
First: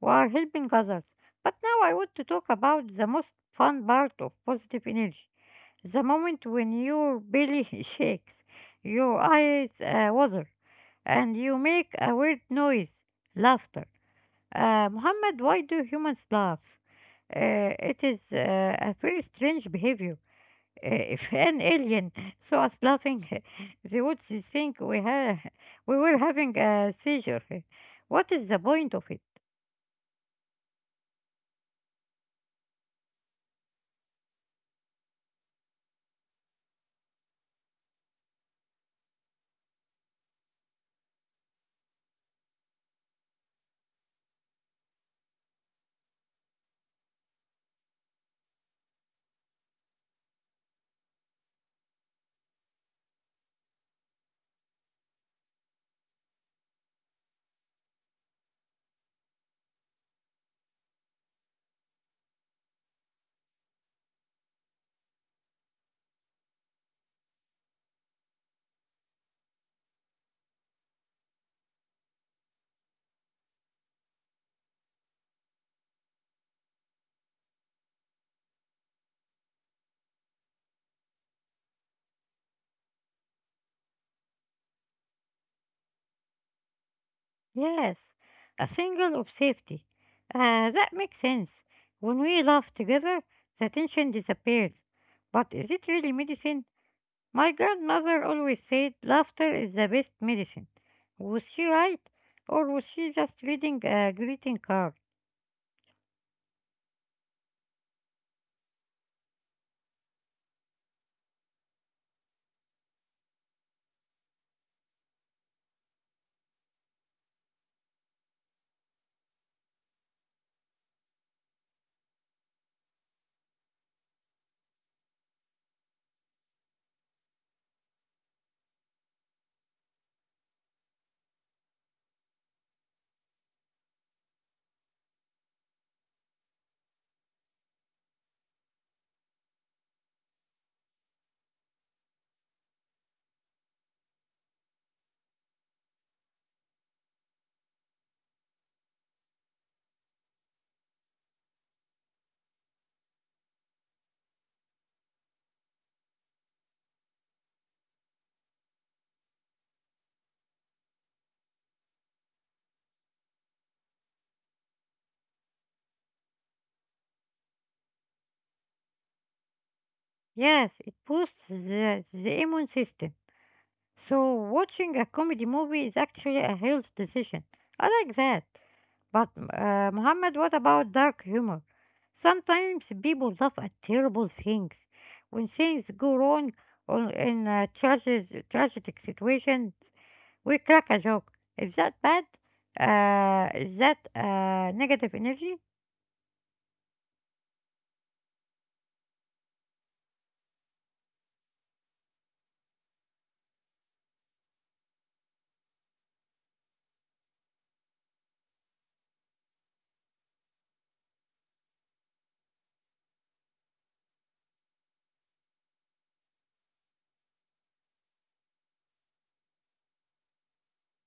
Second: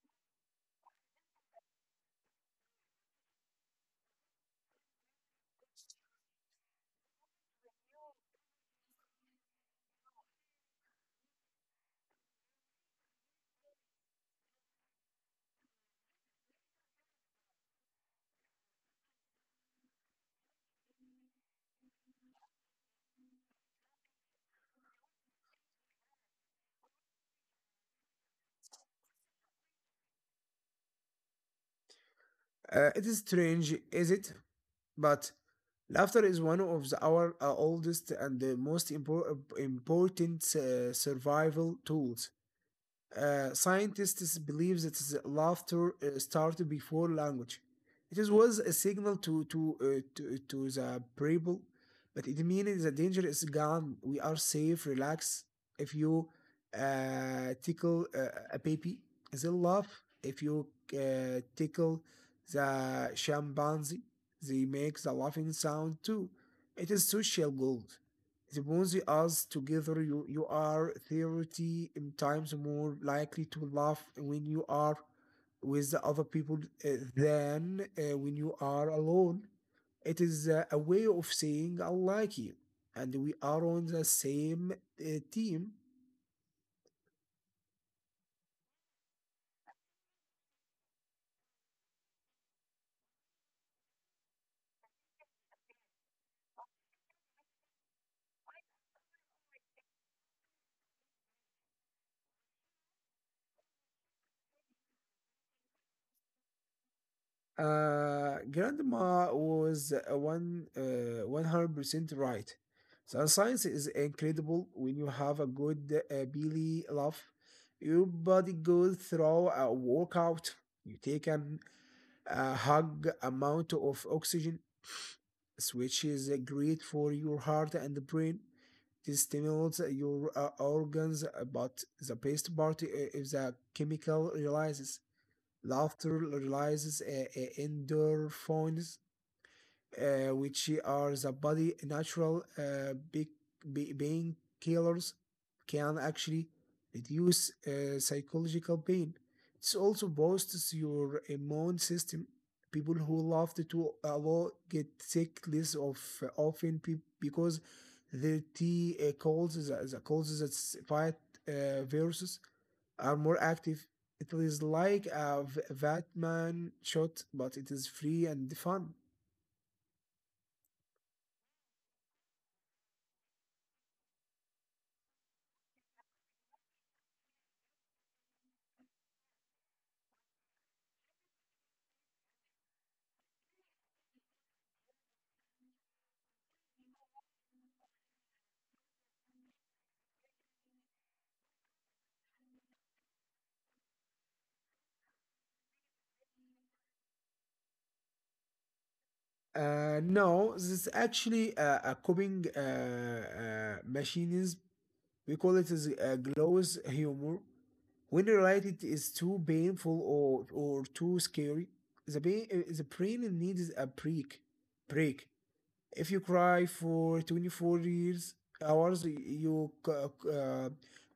we are helping others. But now I want to talk about the most fun part of positive energy, the moment when your belly shakes, your eyes water, and you make a weird noise, laughter. Muhammad, why do humans laugh? It is a very strange behavior. If an alien saw us laughing, they would think we were having a seizure. What is the point of it? It is strange, is it? But laughter is one of our oldest and the most important survival tools. Scientists believe that the laughter started before language. It was a signal to the people, but it means the danger is gone. We are safe. Relax. If you tickle a baby, they laugh. If you tickle the chimpanzee, they make the laughing sound too. It is social gold. Suppose us together, you are 30 times more likely to laugh when you are with the other people uh, than when you are alone. It is a way of saying I like you and we are on the same uh, team. Yes, a single of safety. That makes sense. When we laugh together, the tension disappears. But is it really medicine? My grandmother always said laughter is the best medicine. Was she right? Or was she just reading a greeting card? Grandma was one 100% right. So science is incredible when you have a good belly laugh. Your body goes through a workout. You take a hug amount of oxygen, which is great for your heart and the brain. This stimulates your organs. But the best part is the chemical releases. Laughter releases endorphins, which are the body natural big killers, can actually reduce psychological pain. It also boosts your immune system. People who love to a get sick less of often because their T calls, the calls that fight viruses are more active. It is like a Batman shot, but it is free and fun. Yes, it boosts the immune system. So, watching a comedy movie is actually a health decision. I like that. But, Muhammad, what about dark humor? Sometimes people laugh at terrible things. When things go wrong or in tragic situations, we crack a joke. Is that bad? Is that negative energy? No, this is actually a coping machines. We call it as a glows humor. When related is too painful or too scary, the brain needs a break. If you cry for hours, you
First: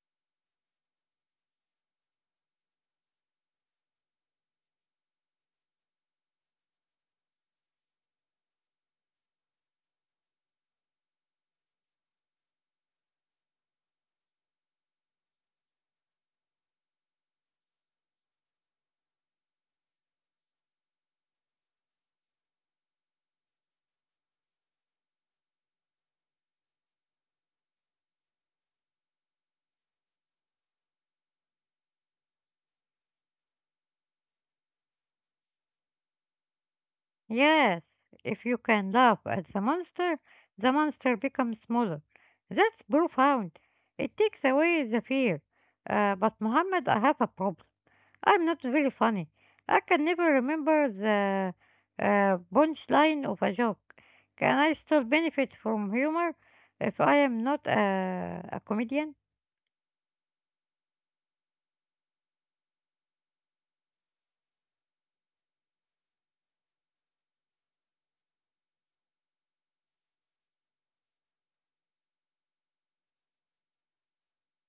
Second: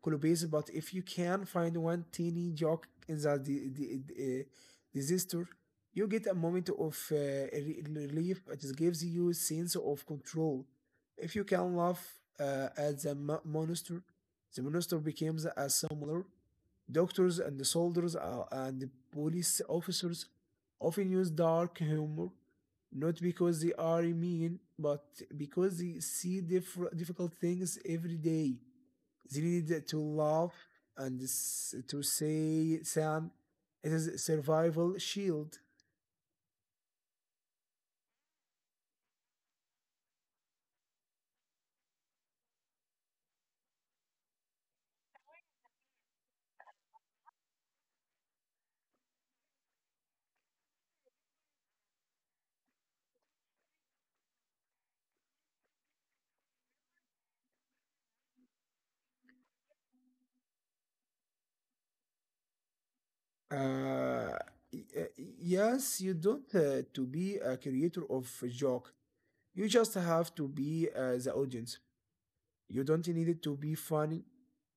collapse. But if you can find one teeny joke in the disaster, you get a moment of relief. It gives you a sense of control. If you can laugh at the monster, the monster becomes a similar. Doctors and the soldiers and the police officers often use dark humor, not because they are mean, but because they see difficult things every day. They need to laugh and to say, Sam, it is a survival shield. Yes. If you can laugh at the monster becomes smaller. That's profound. It takes away the fear. But Muhammad, I have a problem. I'm not very funny. I can never remember the punchline of a joke. Can I still benefit from humor if I am not a comedian? Uh, y- uh, yes, you don't to be a creator of a joke. You just have to be the audience. You don't need it to be funny.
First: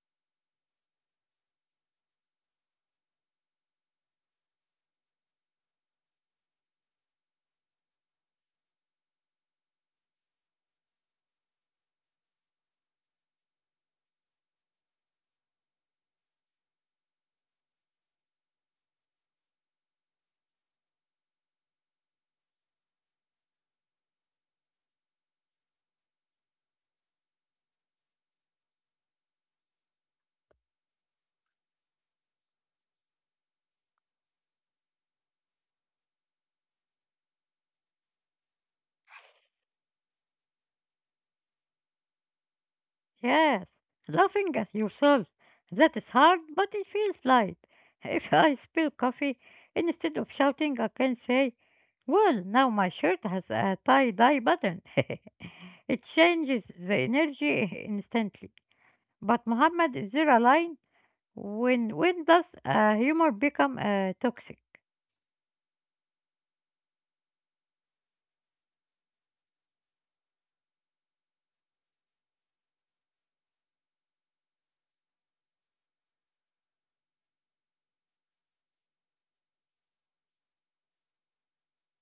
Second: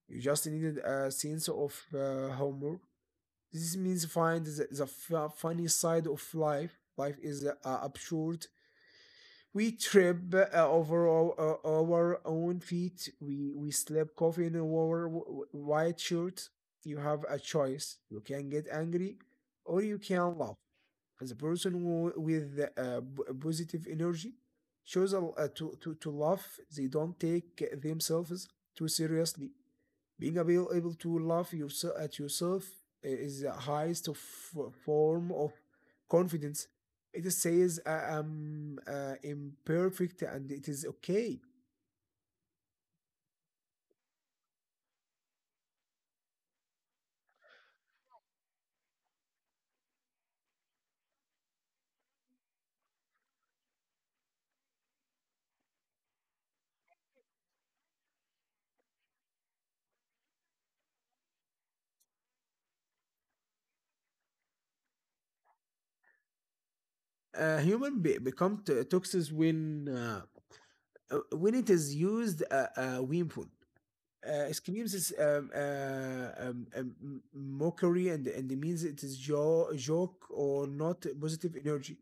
You just need a sense of humor. This means find the funny side of life. Life is absurd. We trip over our own feet. We slip coffee in our white shirt. You have a choice. You can get angry, or you can laugh. As a person who, with positive energy, shows a, to laugh. They don't take themselves too seriously. Being able to laugh yourself at yourself is the highest of form of confidence. It says, "I am imperfect and it is okay." Yes, laughing at yourself. That is hard, but it feels light. If I spill coffee, instead of shouting, I can say, "Well, now my shirt has a tie dye button." It changes the energy instantly. But, Muhammad, is there a line? When does humor become toxic? Human become toxic when it is used painful. It means um, um, mockery and it means it is joke or not positive energy.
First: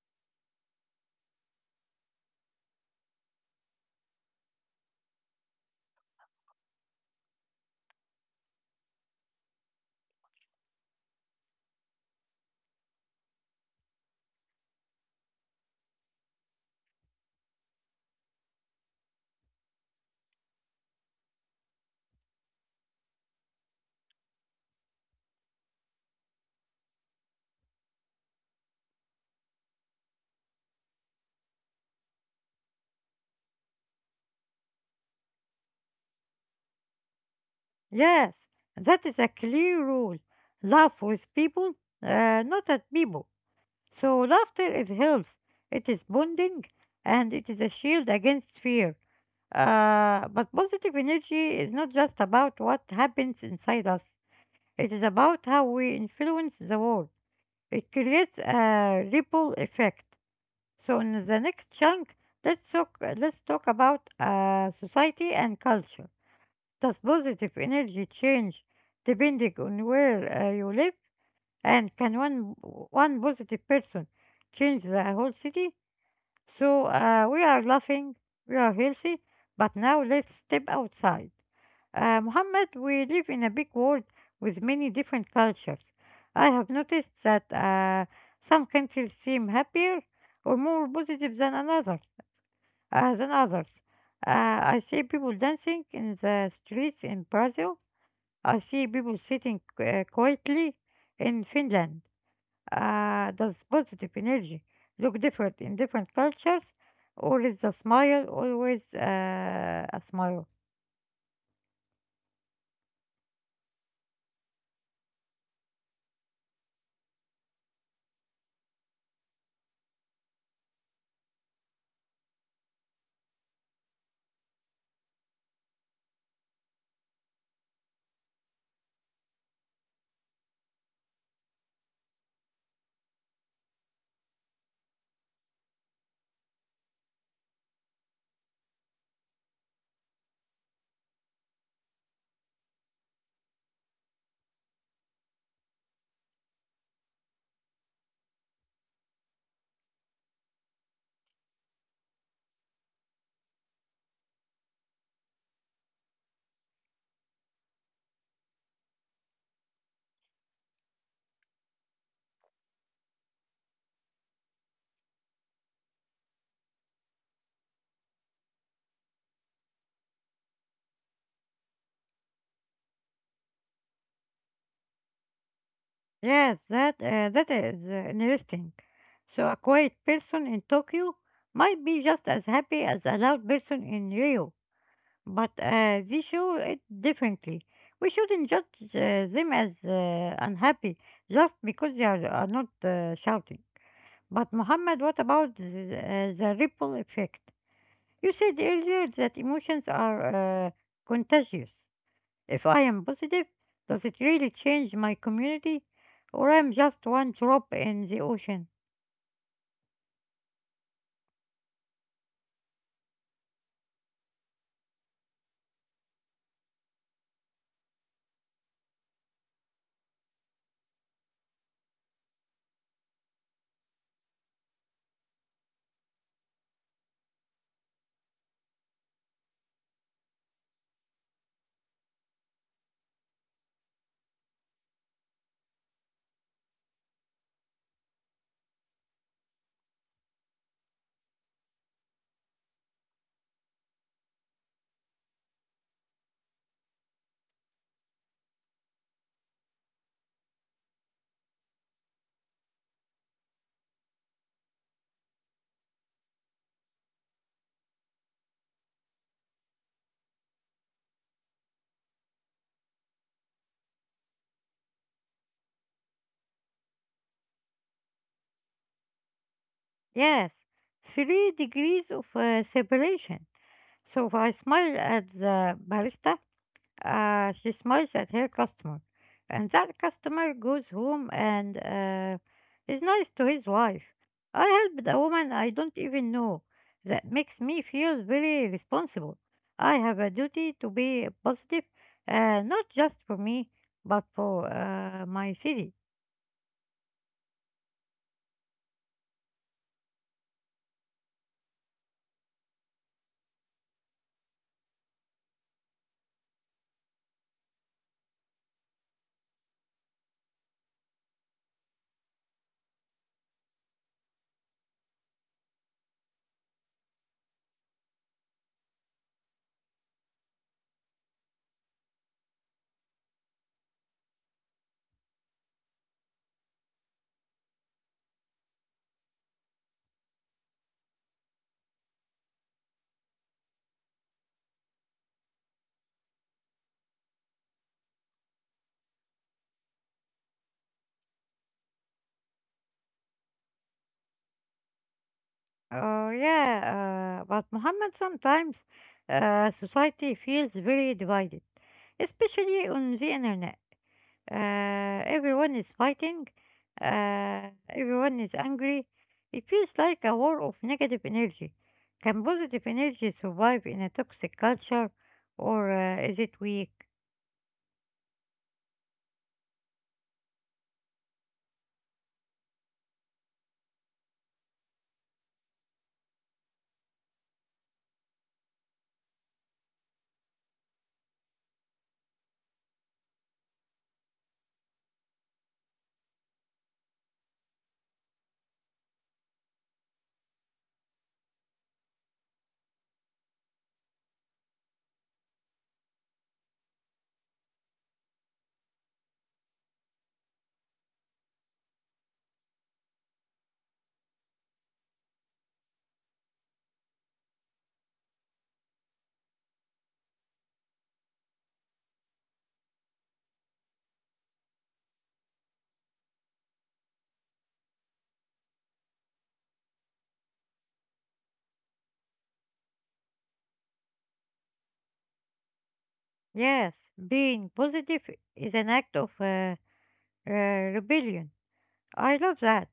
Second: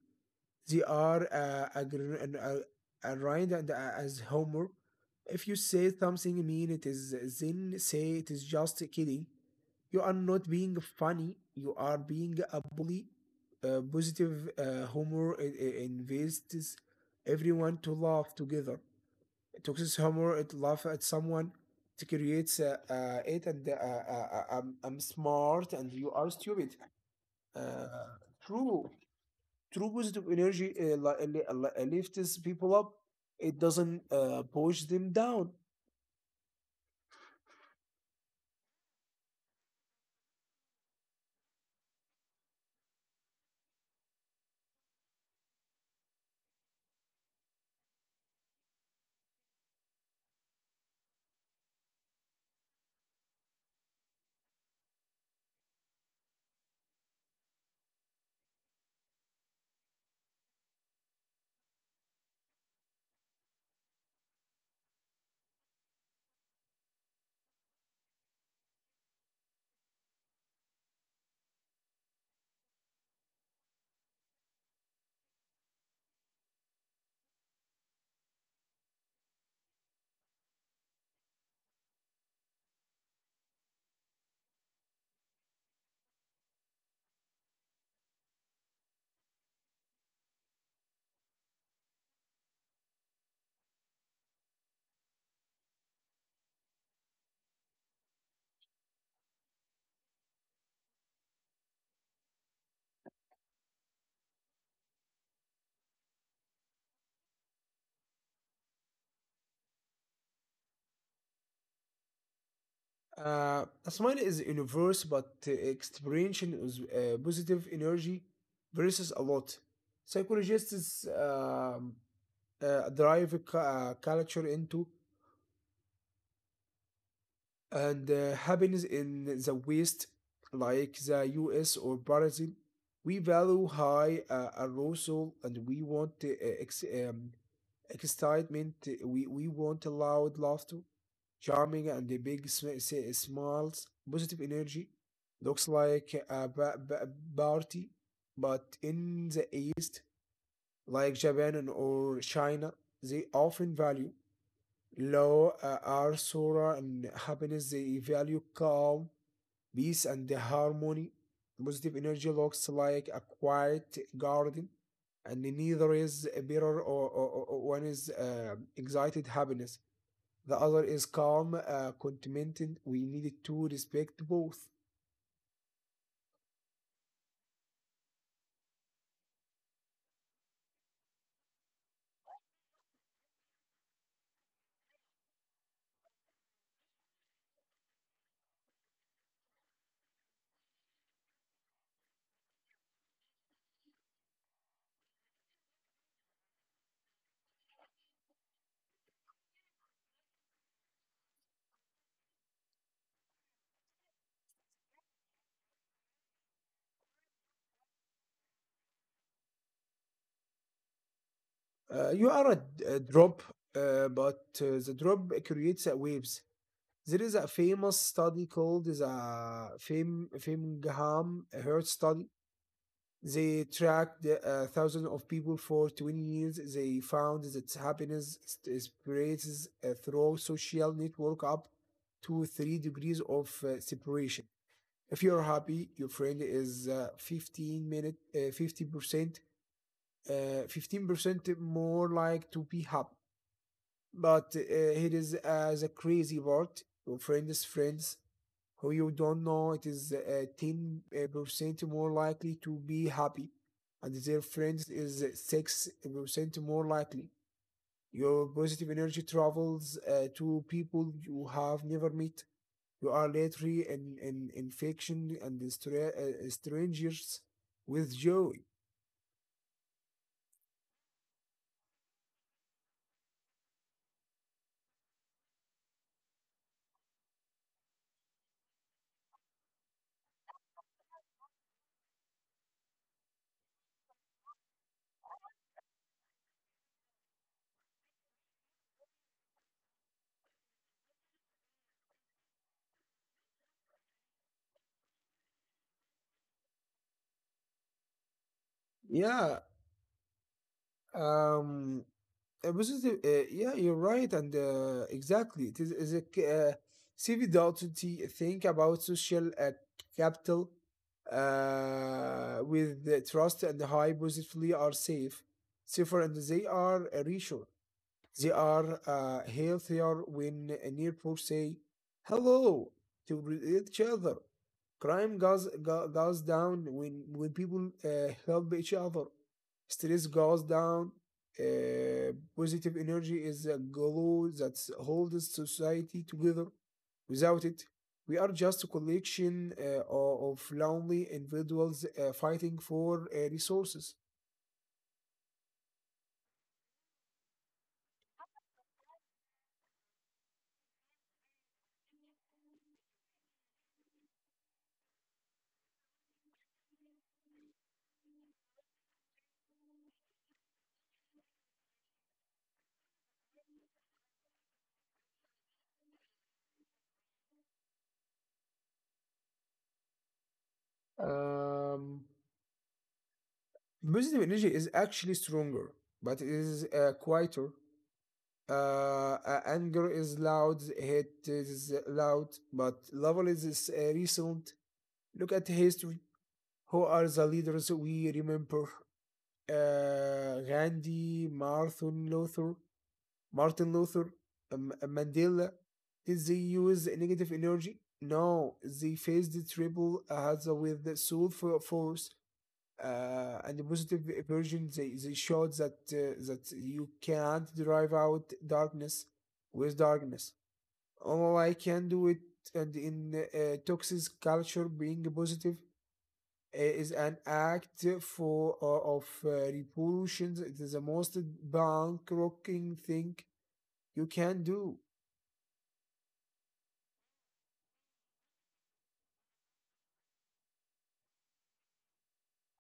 They are aligned and as Homer. If you say something mean, it is then say it is just kidding. You are not being funny. You are being a bully. Positive humor invites everyone to laugh together. Toxic humor, it laugh at someone, it creates it, and I'm smart and you are stupid. Uh, true, true positive energy lifts people up. It doesn't push them down. Yes, that is a clear rule. Laugh with people, not at people. So laughter is health, it is bonding, and it is a shield against fear. But positive energy is not just about what happens inside us, it is about how we influence the world. It creates a ripple effect. So in the next chunk, let's talk about society and culture. Does positive energy change depending on where you live? And can one positive person change the whole city? So we are laughing, we are healthy, but now let's step outside. Muhammad, we live in a big world with many different cultures. I have noticed that some countries seem happier or more positive than others. I see people dancing in the streets in Brazil. I see people sitting quietly in Finland. Does positive energy look different in different cultures, or is the smile always a smile? Asman is universe, but experiencing is positive energy versus a lot. Psychologists drive a culture into and happiness in the West, like the US or Brazil, we value high arousal and we want ex- um, excitement, we want loud laughter, charming and the big smiles, positive energy. Looks like a party, but in the East, like Japan or China, they often value Law are sorrow and happiness. They value calm, peace, and the harmony. Positive energy looks like a quiet garden, and neither is bitter or one is excited happiness. The other is calm, contented. We needed to respect both. Yes, that is interesting. So a quiet person in Tokyo might be just as happy as a loud person in Rio, but they show it differently. We shouldn't judge them as unhappy just because they are not shouting. But Muhammad, what about the, the ripple effect? You said earlier that emotions are uh, contagious. If I am positive, does it really change my community? Or I'm just one drop in the ocean? You are a drop, but the drop creates waves. There is a famous study called the Framingham Heart Study. They tracked thousands of people for 20 years. They found that happiness spreads through social network up to 3 degrees of separation. If you're happy, your friend is 15 minute, 50%, 15% more like to be happy. But here is the crazy part. Your friend's friends who you don't know, it is 10% more likely to be happy, and their friends is 6% more likely. Your positive energy travels to people you have never met. You are literally in infection and strangers with joy. Yes, 3 degrees of separation. So if I smile at the barista, she smiles at her customer, and that customer goes home and is nice to his wife. I helped a woman I don't even know. That makes me feel very responsible. I have a duty to be positive, not just for me, but for my city. Yeah. Um, positive. Yeah, you're right, and exactly. Is a CV Dalton think about social capital with the trust and the high positively are safer, and they are a resource. They are healthier when near poor say hello to each other. Crime goes down when people help each other. Stress goes down. Positive energy is a glue that holds society together. Without it, we are just a collection of lonely individuals fighting for resources. Oh, yeah, but Muhammad, sometimes society feels very divided, especially on the internet. Everyone is fighting. Everyone is angry. It feels like a war of negative energy. Can positive energy survive in a toxic culture, or is it weak? Um, Positive energy is actually stronger, but it is quieter. Anger is loud, hate is loud, but love is recent. Look at history. Who are the leaders we remember? Uh, Gandhi, Martin Luther, Martin Luther, Mandela. Did they use negative energy? No, they faced the triple hazard with the soul for force and the positive version. They showed that you can't drive out darkness with darkness. All I can do it, and in toxic culture, being positive is an act for of repulsions. It is the most bank rocking thing you can do. Yes, being positive is an act of rebellion. I love that.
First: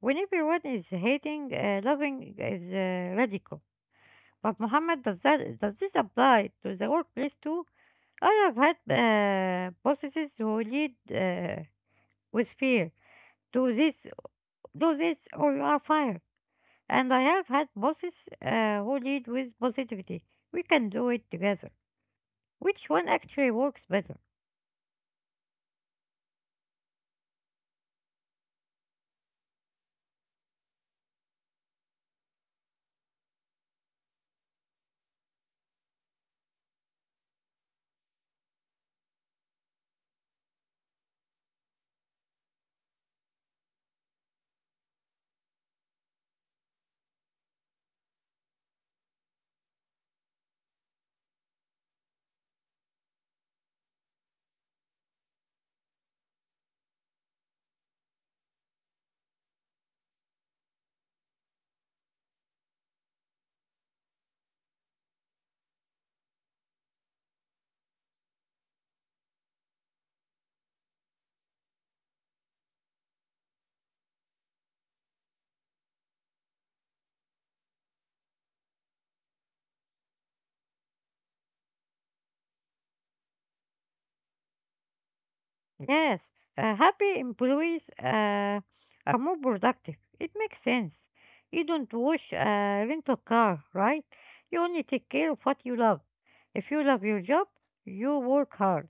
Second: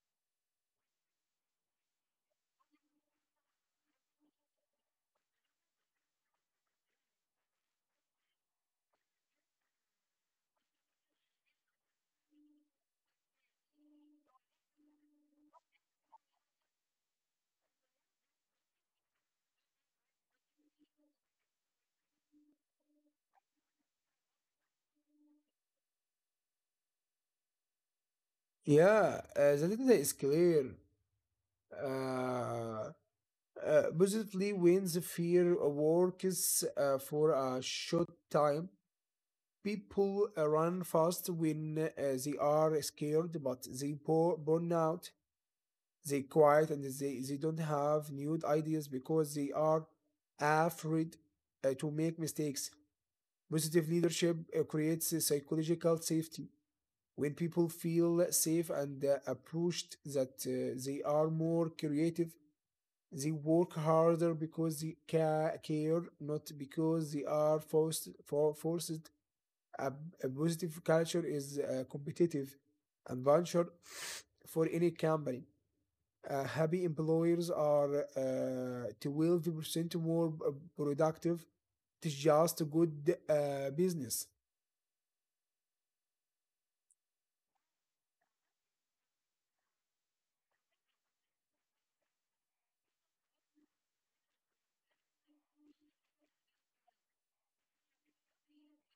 When everyone is hating, loving is radical. But Muhammad, does this apply to the workplace too? I have had bosses who lead with fear. Do this, do this, or you are fired. And I have had bosses who lead with positivity. We can do it together. Which one actually works better? Yeah, that is clear. uh, Positively, when the fear works for a short time, people run fast when they are scared, but they pour, burn out, they quiet, and they don't have new ideas because they are afraid to make mistakes. Positive leadership creates a psychological safety. When people feel safe and approached that they are more creative, they work harder because they care, not because they are forced. A, a positive culture is competitive adventure for any company. Happy employers are 12% more productive. It's just a good business. Yes, happy employees are more productive. It makes sense. You don't wash a rental car, right? You only take care of what you love. If you love your job, you work hard.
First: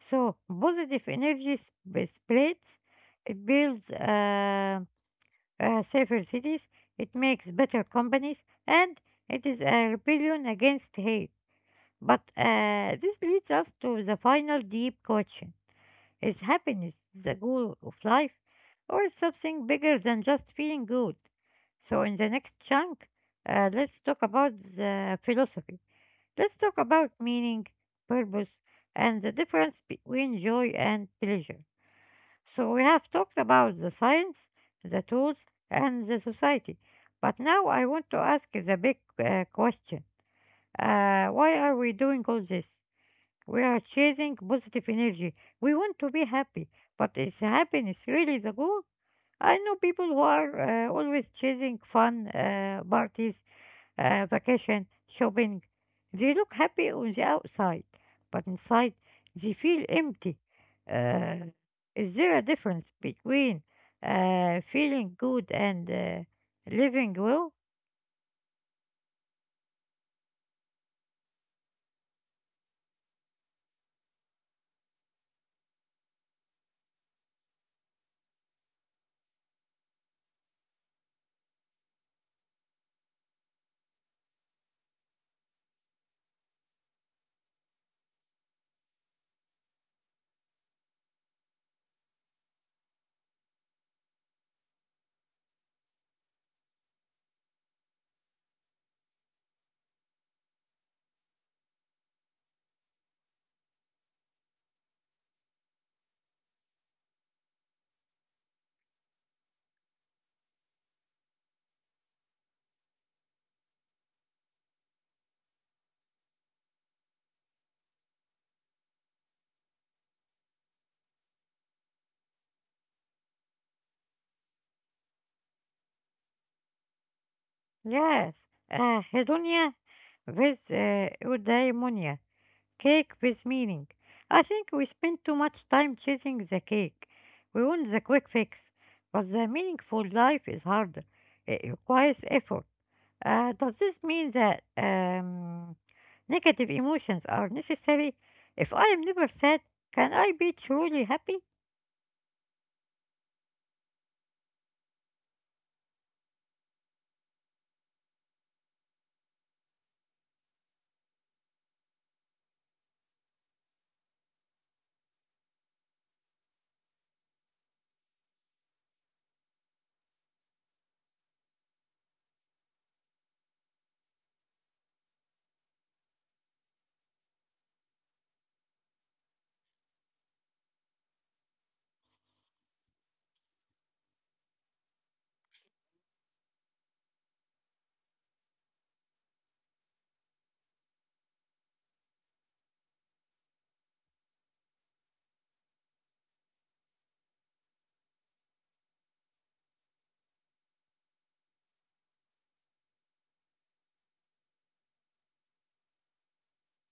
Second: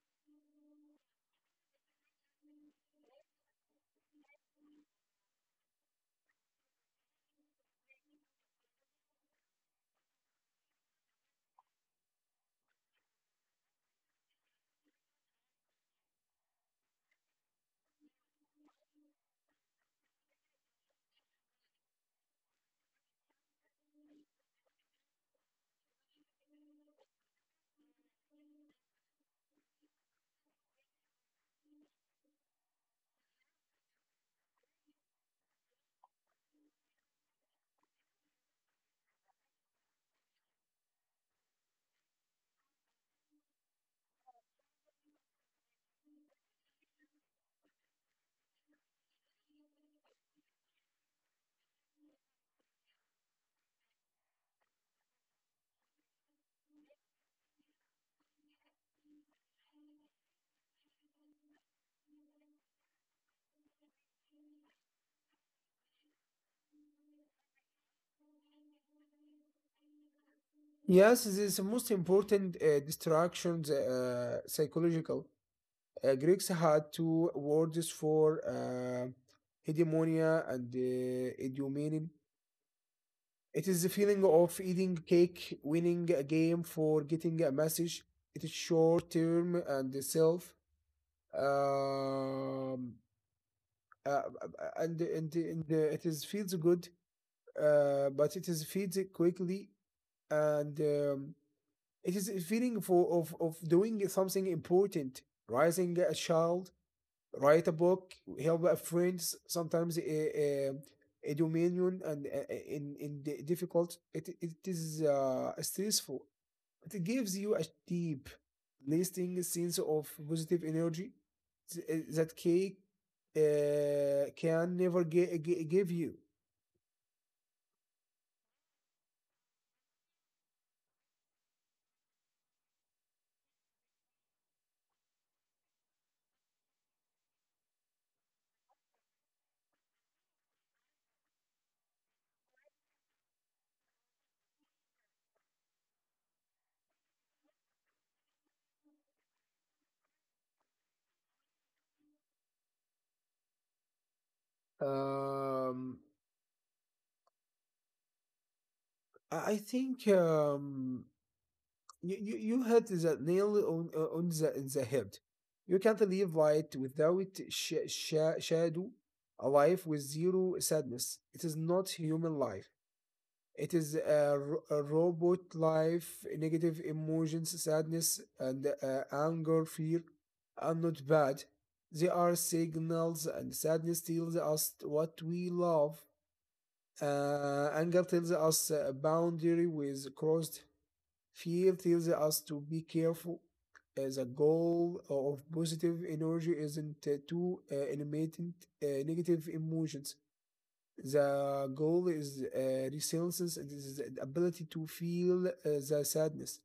So positive energy spreads. It builds. Safer cities, it makes better companies, and it is a rebellion against hate. But this leads us to the final deep question. Is happiness the goal of life, or is something bigger than just feeling good? So, in the next chunk, let's talk about the philosophy. Let's talk about meaning, purpose, and the difference between joy and pleasure. So we have talked about the science, the tools, and the society. But now I want to ask the big question. Why are we doing all this? We are chasing positive energy. We want to be happy. But is happiness really the goal? I know people who are always chasing fun, parties, vacation, shopping. They look happy on the outside, but inside they feel empty. Uh, is there a difference between feeling good and living well? Yes, this is the most important distractions, psychological. Greeks had two words for hegemonia and idiomenin. It is the feeling of eating cake, winning a game for getting a message. It is short term and self. Um, uh, and It is feels good, but it is feels quickly and it is a feeling for of doing something important, raising a child, write a book, help a friends, sometimes a dominion and in the difficult it, it is stressful. It gives you a deep lasting sense of positive energy that cake can never give you. Yes. Hedonia with eudaimonia, cake with meaning. I think we spend too much time chasing the cake. We want the quick fix, but the meaningful life is harder. It requires effort. Does this mean that negative emotions are necessary? If I am never sad, can I be truly happy? um, I think you hit the nail on the head. You can't live light without shadow. A life with zero sadness, it is not human life. It is a robot life. Negative emotions, sadness, and anger, fear, are not bad. They are signals, and sadness tells us what we love. Anger tells us a boundary with crossed. Fear tells us to be careful. As a goal of positive energy isn't to eliminate negative emotions. The goal is resilience, and this is the ability to feel the sadness,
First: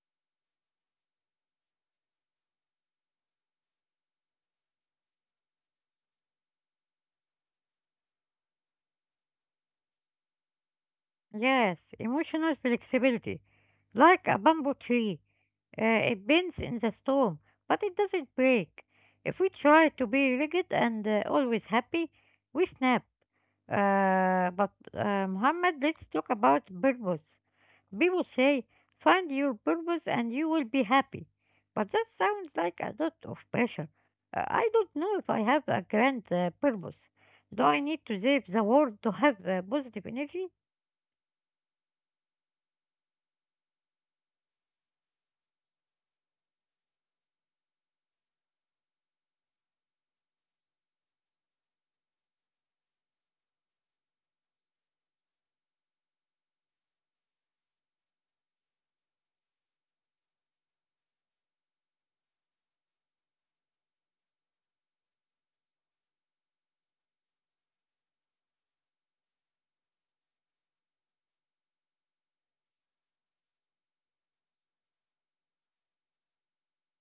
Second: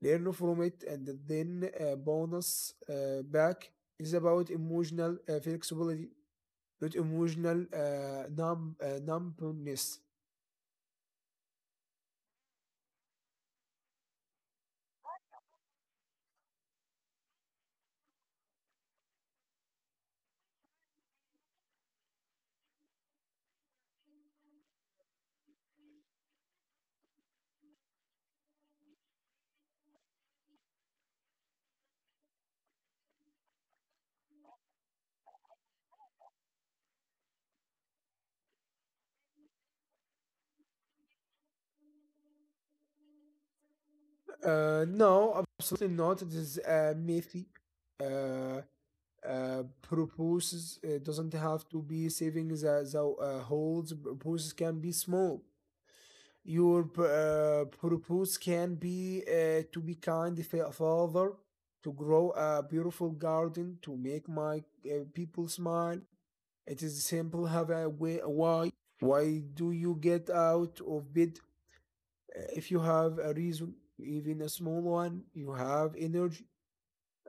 learn from it, and then bonus back. Is about emotional flexibility, not emotional numbness. Yes, emotional flexibility. Like a bamboo tree, uh, it bends in the storm, but it doesn't break. If we try to be rigid and always happy, we snap. But Muhammad, let's talk about purpose. People say, find your purpose and you will be happy. But that sounds like a lot of pressure. I don't know if I have a grand purpose. Do I need to save the world to have positive energy? No, absolutely not. It is a myth. Uh, Proposes it doesn't have to be savings. The Holds proposes can be small. Your purpose can be to be kind father, to grow a beautiful garden, to make my people smile. It is simple, have a way why. Why do you get out of bed? If you have a reason, even a small one, you have energy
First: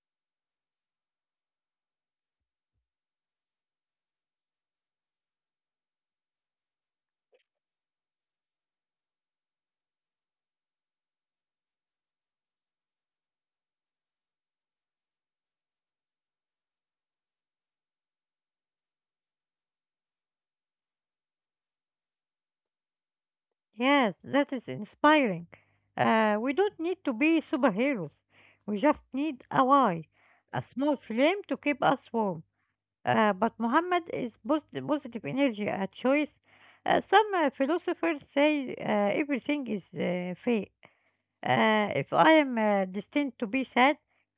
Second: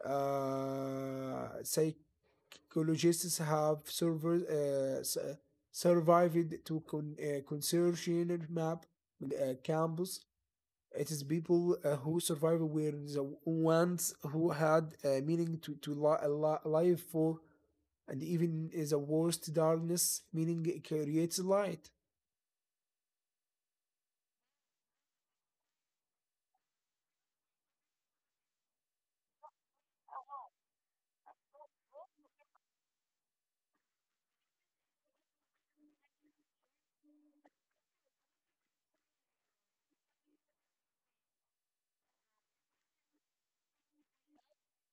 say. Ecologists have survived to conservation map campus. It is people who survived were the ones who had meaning to life for, and even is the worst darkness, meaning it creates light. Yes, that is inspiring. We don't need to be superheroes. We just need a why, a small flame to keep us warm. But Muhammad, is positive energy a choice? Some philosophers say everything is fate. If I am destined to be sad,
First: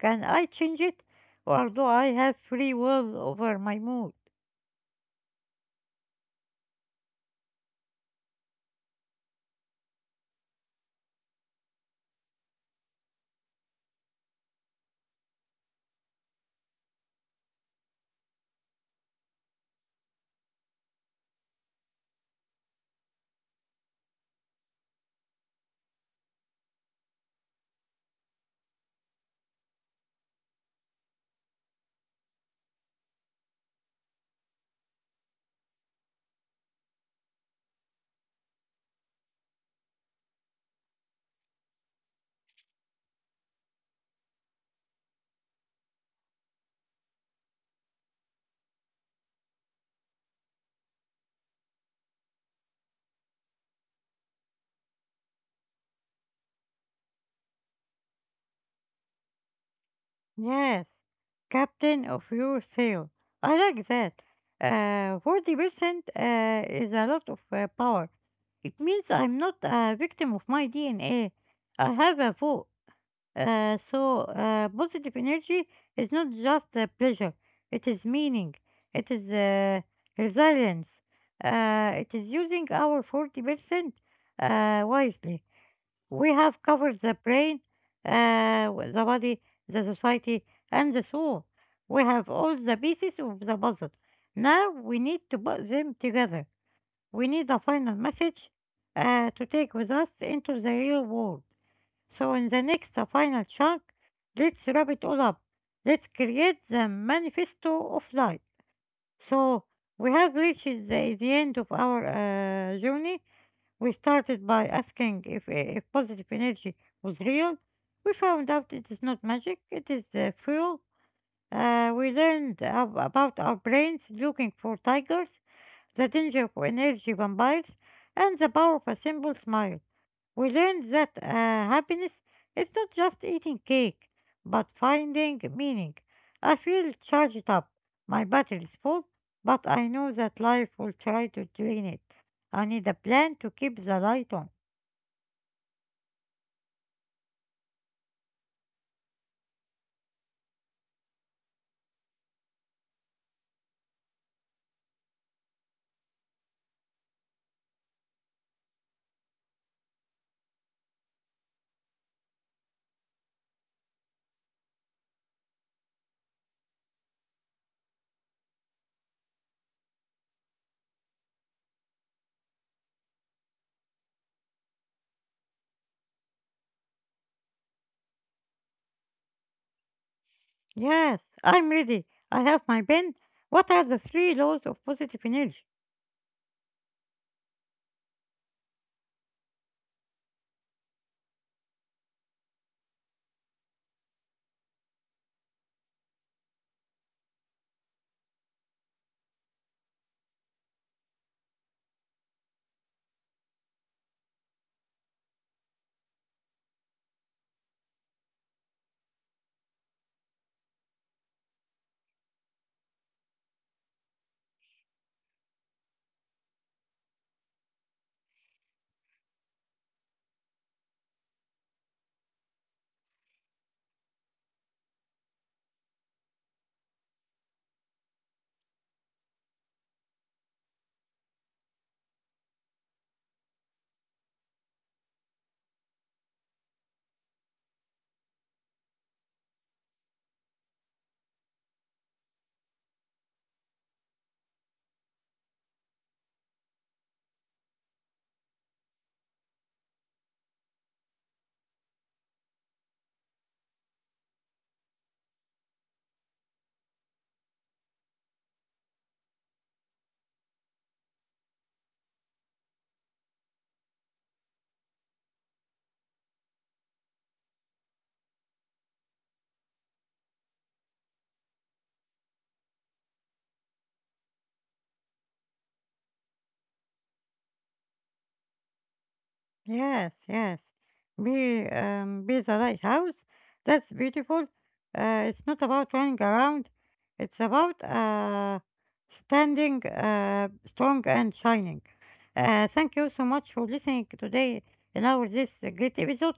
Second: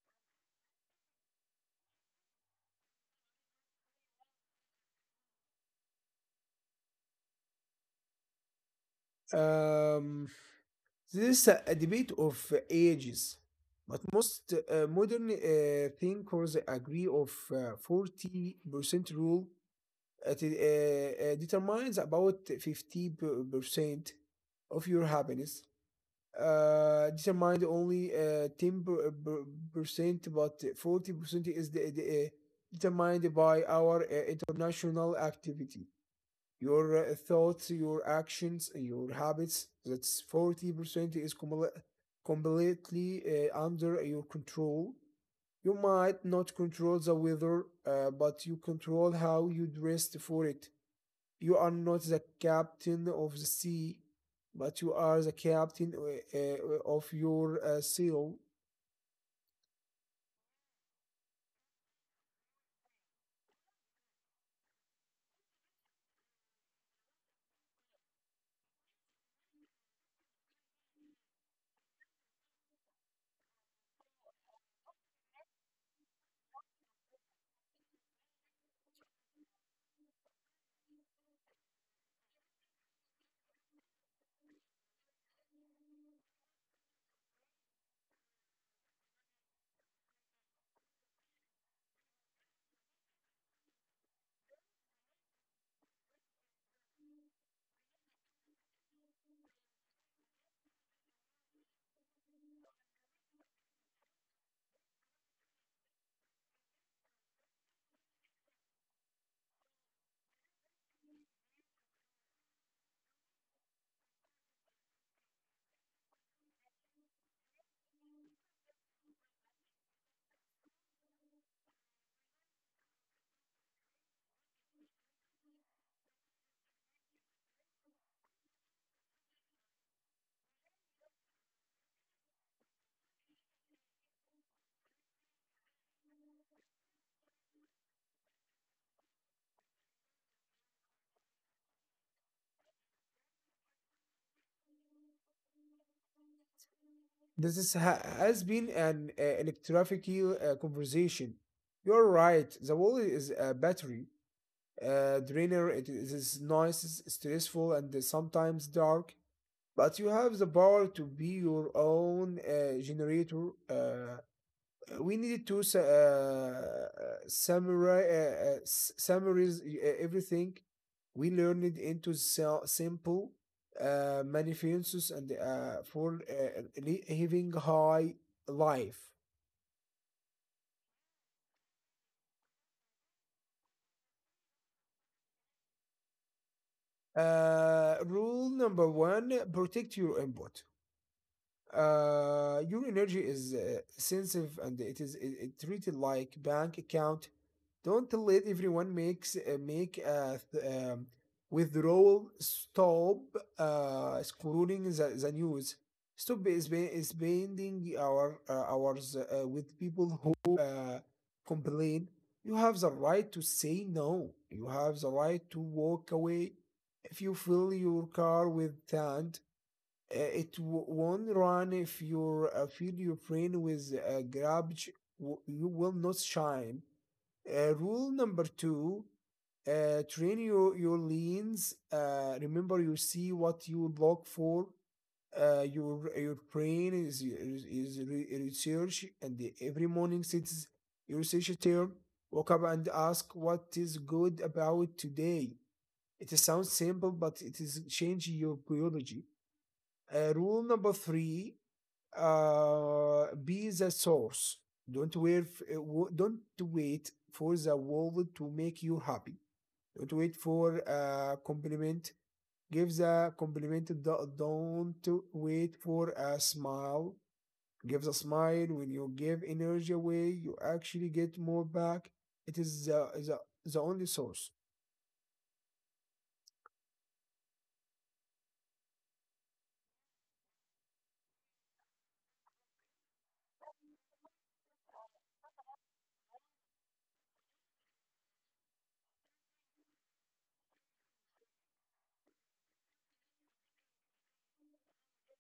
can I change it? Or do I have free will over my mood? Um, this is a debate of ages, but most modern thinkers agree of 40% rule. It determines about 50% of your happiness. Determined only 10%, but 40% is determined by our international activity. Your thoughts, your actions, your habits, that's 40% is com- completely under your control. You might not control the weather, but you control how you dress for it. You are not the captain of the sea, but you are the captain of your sail. Yes, captain of your sail. I like that. 40% is a lot of power. It means I'm not a victim of my DNA. I have a vote. So, positive energy is not just pleasure, it is meaning, it is resilience, it is using our 40% wisely. We have covered the brain, the body, the society, and the soul. We have all the pieces of the puzzle. Now we need to put them together. We need a final message to take with us into the real world. So in the next final chunk, let's wrap it all up. Let's create the manifesto of life. So we have reached the end of our journey. We started by asking if positive energy was real. We found out it is not magic, it is fuel. We learned about our brains looking for tigers, the danger of energy vampires, and the power of a simple smile. We learned that happiness is not just eating cake, but finding meaning. I feel charged up. My battery is full, but I know that life will try to drain it. I need a plan to keep the light on. This has been an electric conversation. You're right. The wall is a battery drainer. It is nice, stressful, and sometimes dark. But you have the power to be your own generator. We needed to summarize everything we learned into simple manifestos and for living high life. Yes, I'm ready. I have my pen. What are the three laws of positive energy? Rule number one: protect your input. Your energy is sensitive, and it is it treated like bank account. Don't let everyone makes withdrawal. Stop excluding the news. Stop is is spending our hours with people who complain. You have the right to say no. You have the right to walk away. If you fill your car with sand, won't run. If you fill your brain with garbage, you will not shine. Rule number two: train your lens. Remember, you see what you look for. Your brain is research, and every morning sits your research term. Wake up and ask what is good about today. It sounds simple, but it is change your biology. Rule number three: be the source. Don't wait. uh, Don't wait for the world to make you happy. Don't wait for a compliment. Give the compliment. Don't wait for a smile. Give the smile. When you give energy away, you actually get more back. It is the only source. Yes, yes. Be be the lighthouse. That's beautiful. It's not about running around. It's about standing strong and shining. Thank you so much for listening today in our this great episode.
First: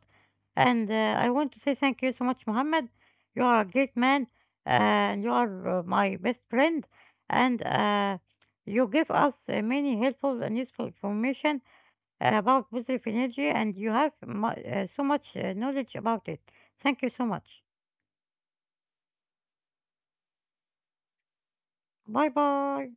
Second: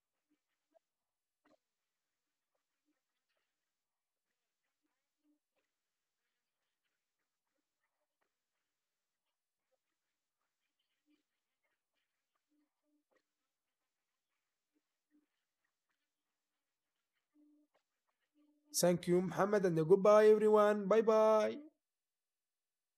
And I want to say thank you so much, Mohammed. You are a great man, and you are my best friend. And you give us many helpful and useful information about positive energy and you have so much knowledge about it. Thank you so much. Thank you, Muhammad, and goodbye, everyone. Bye bye. Bye bye.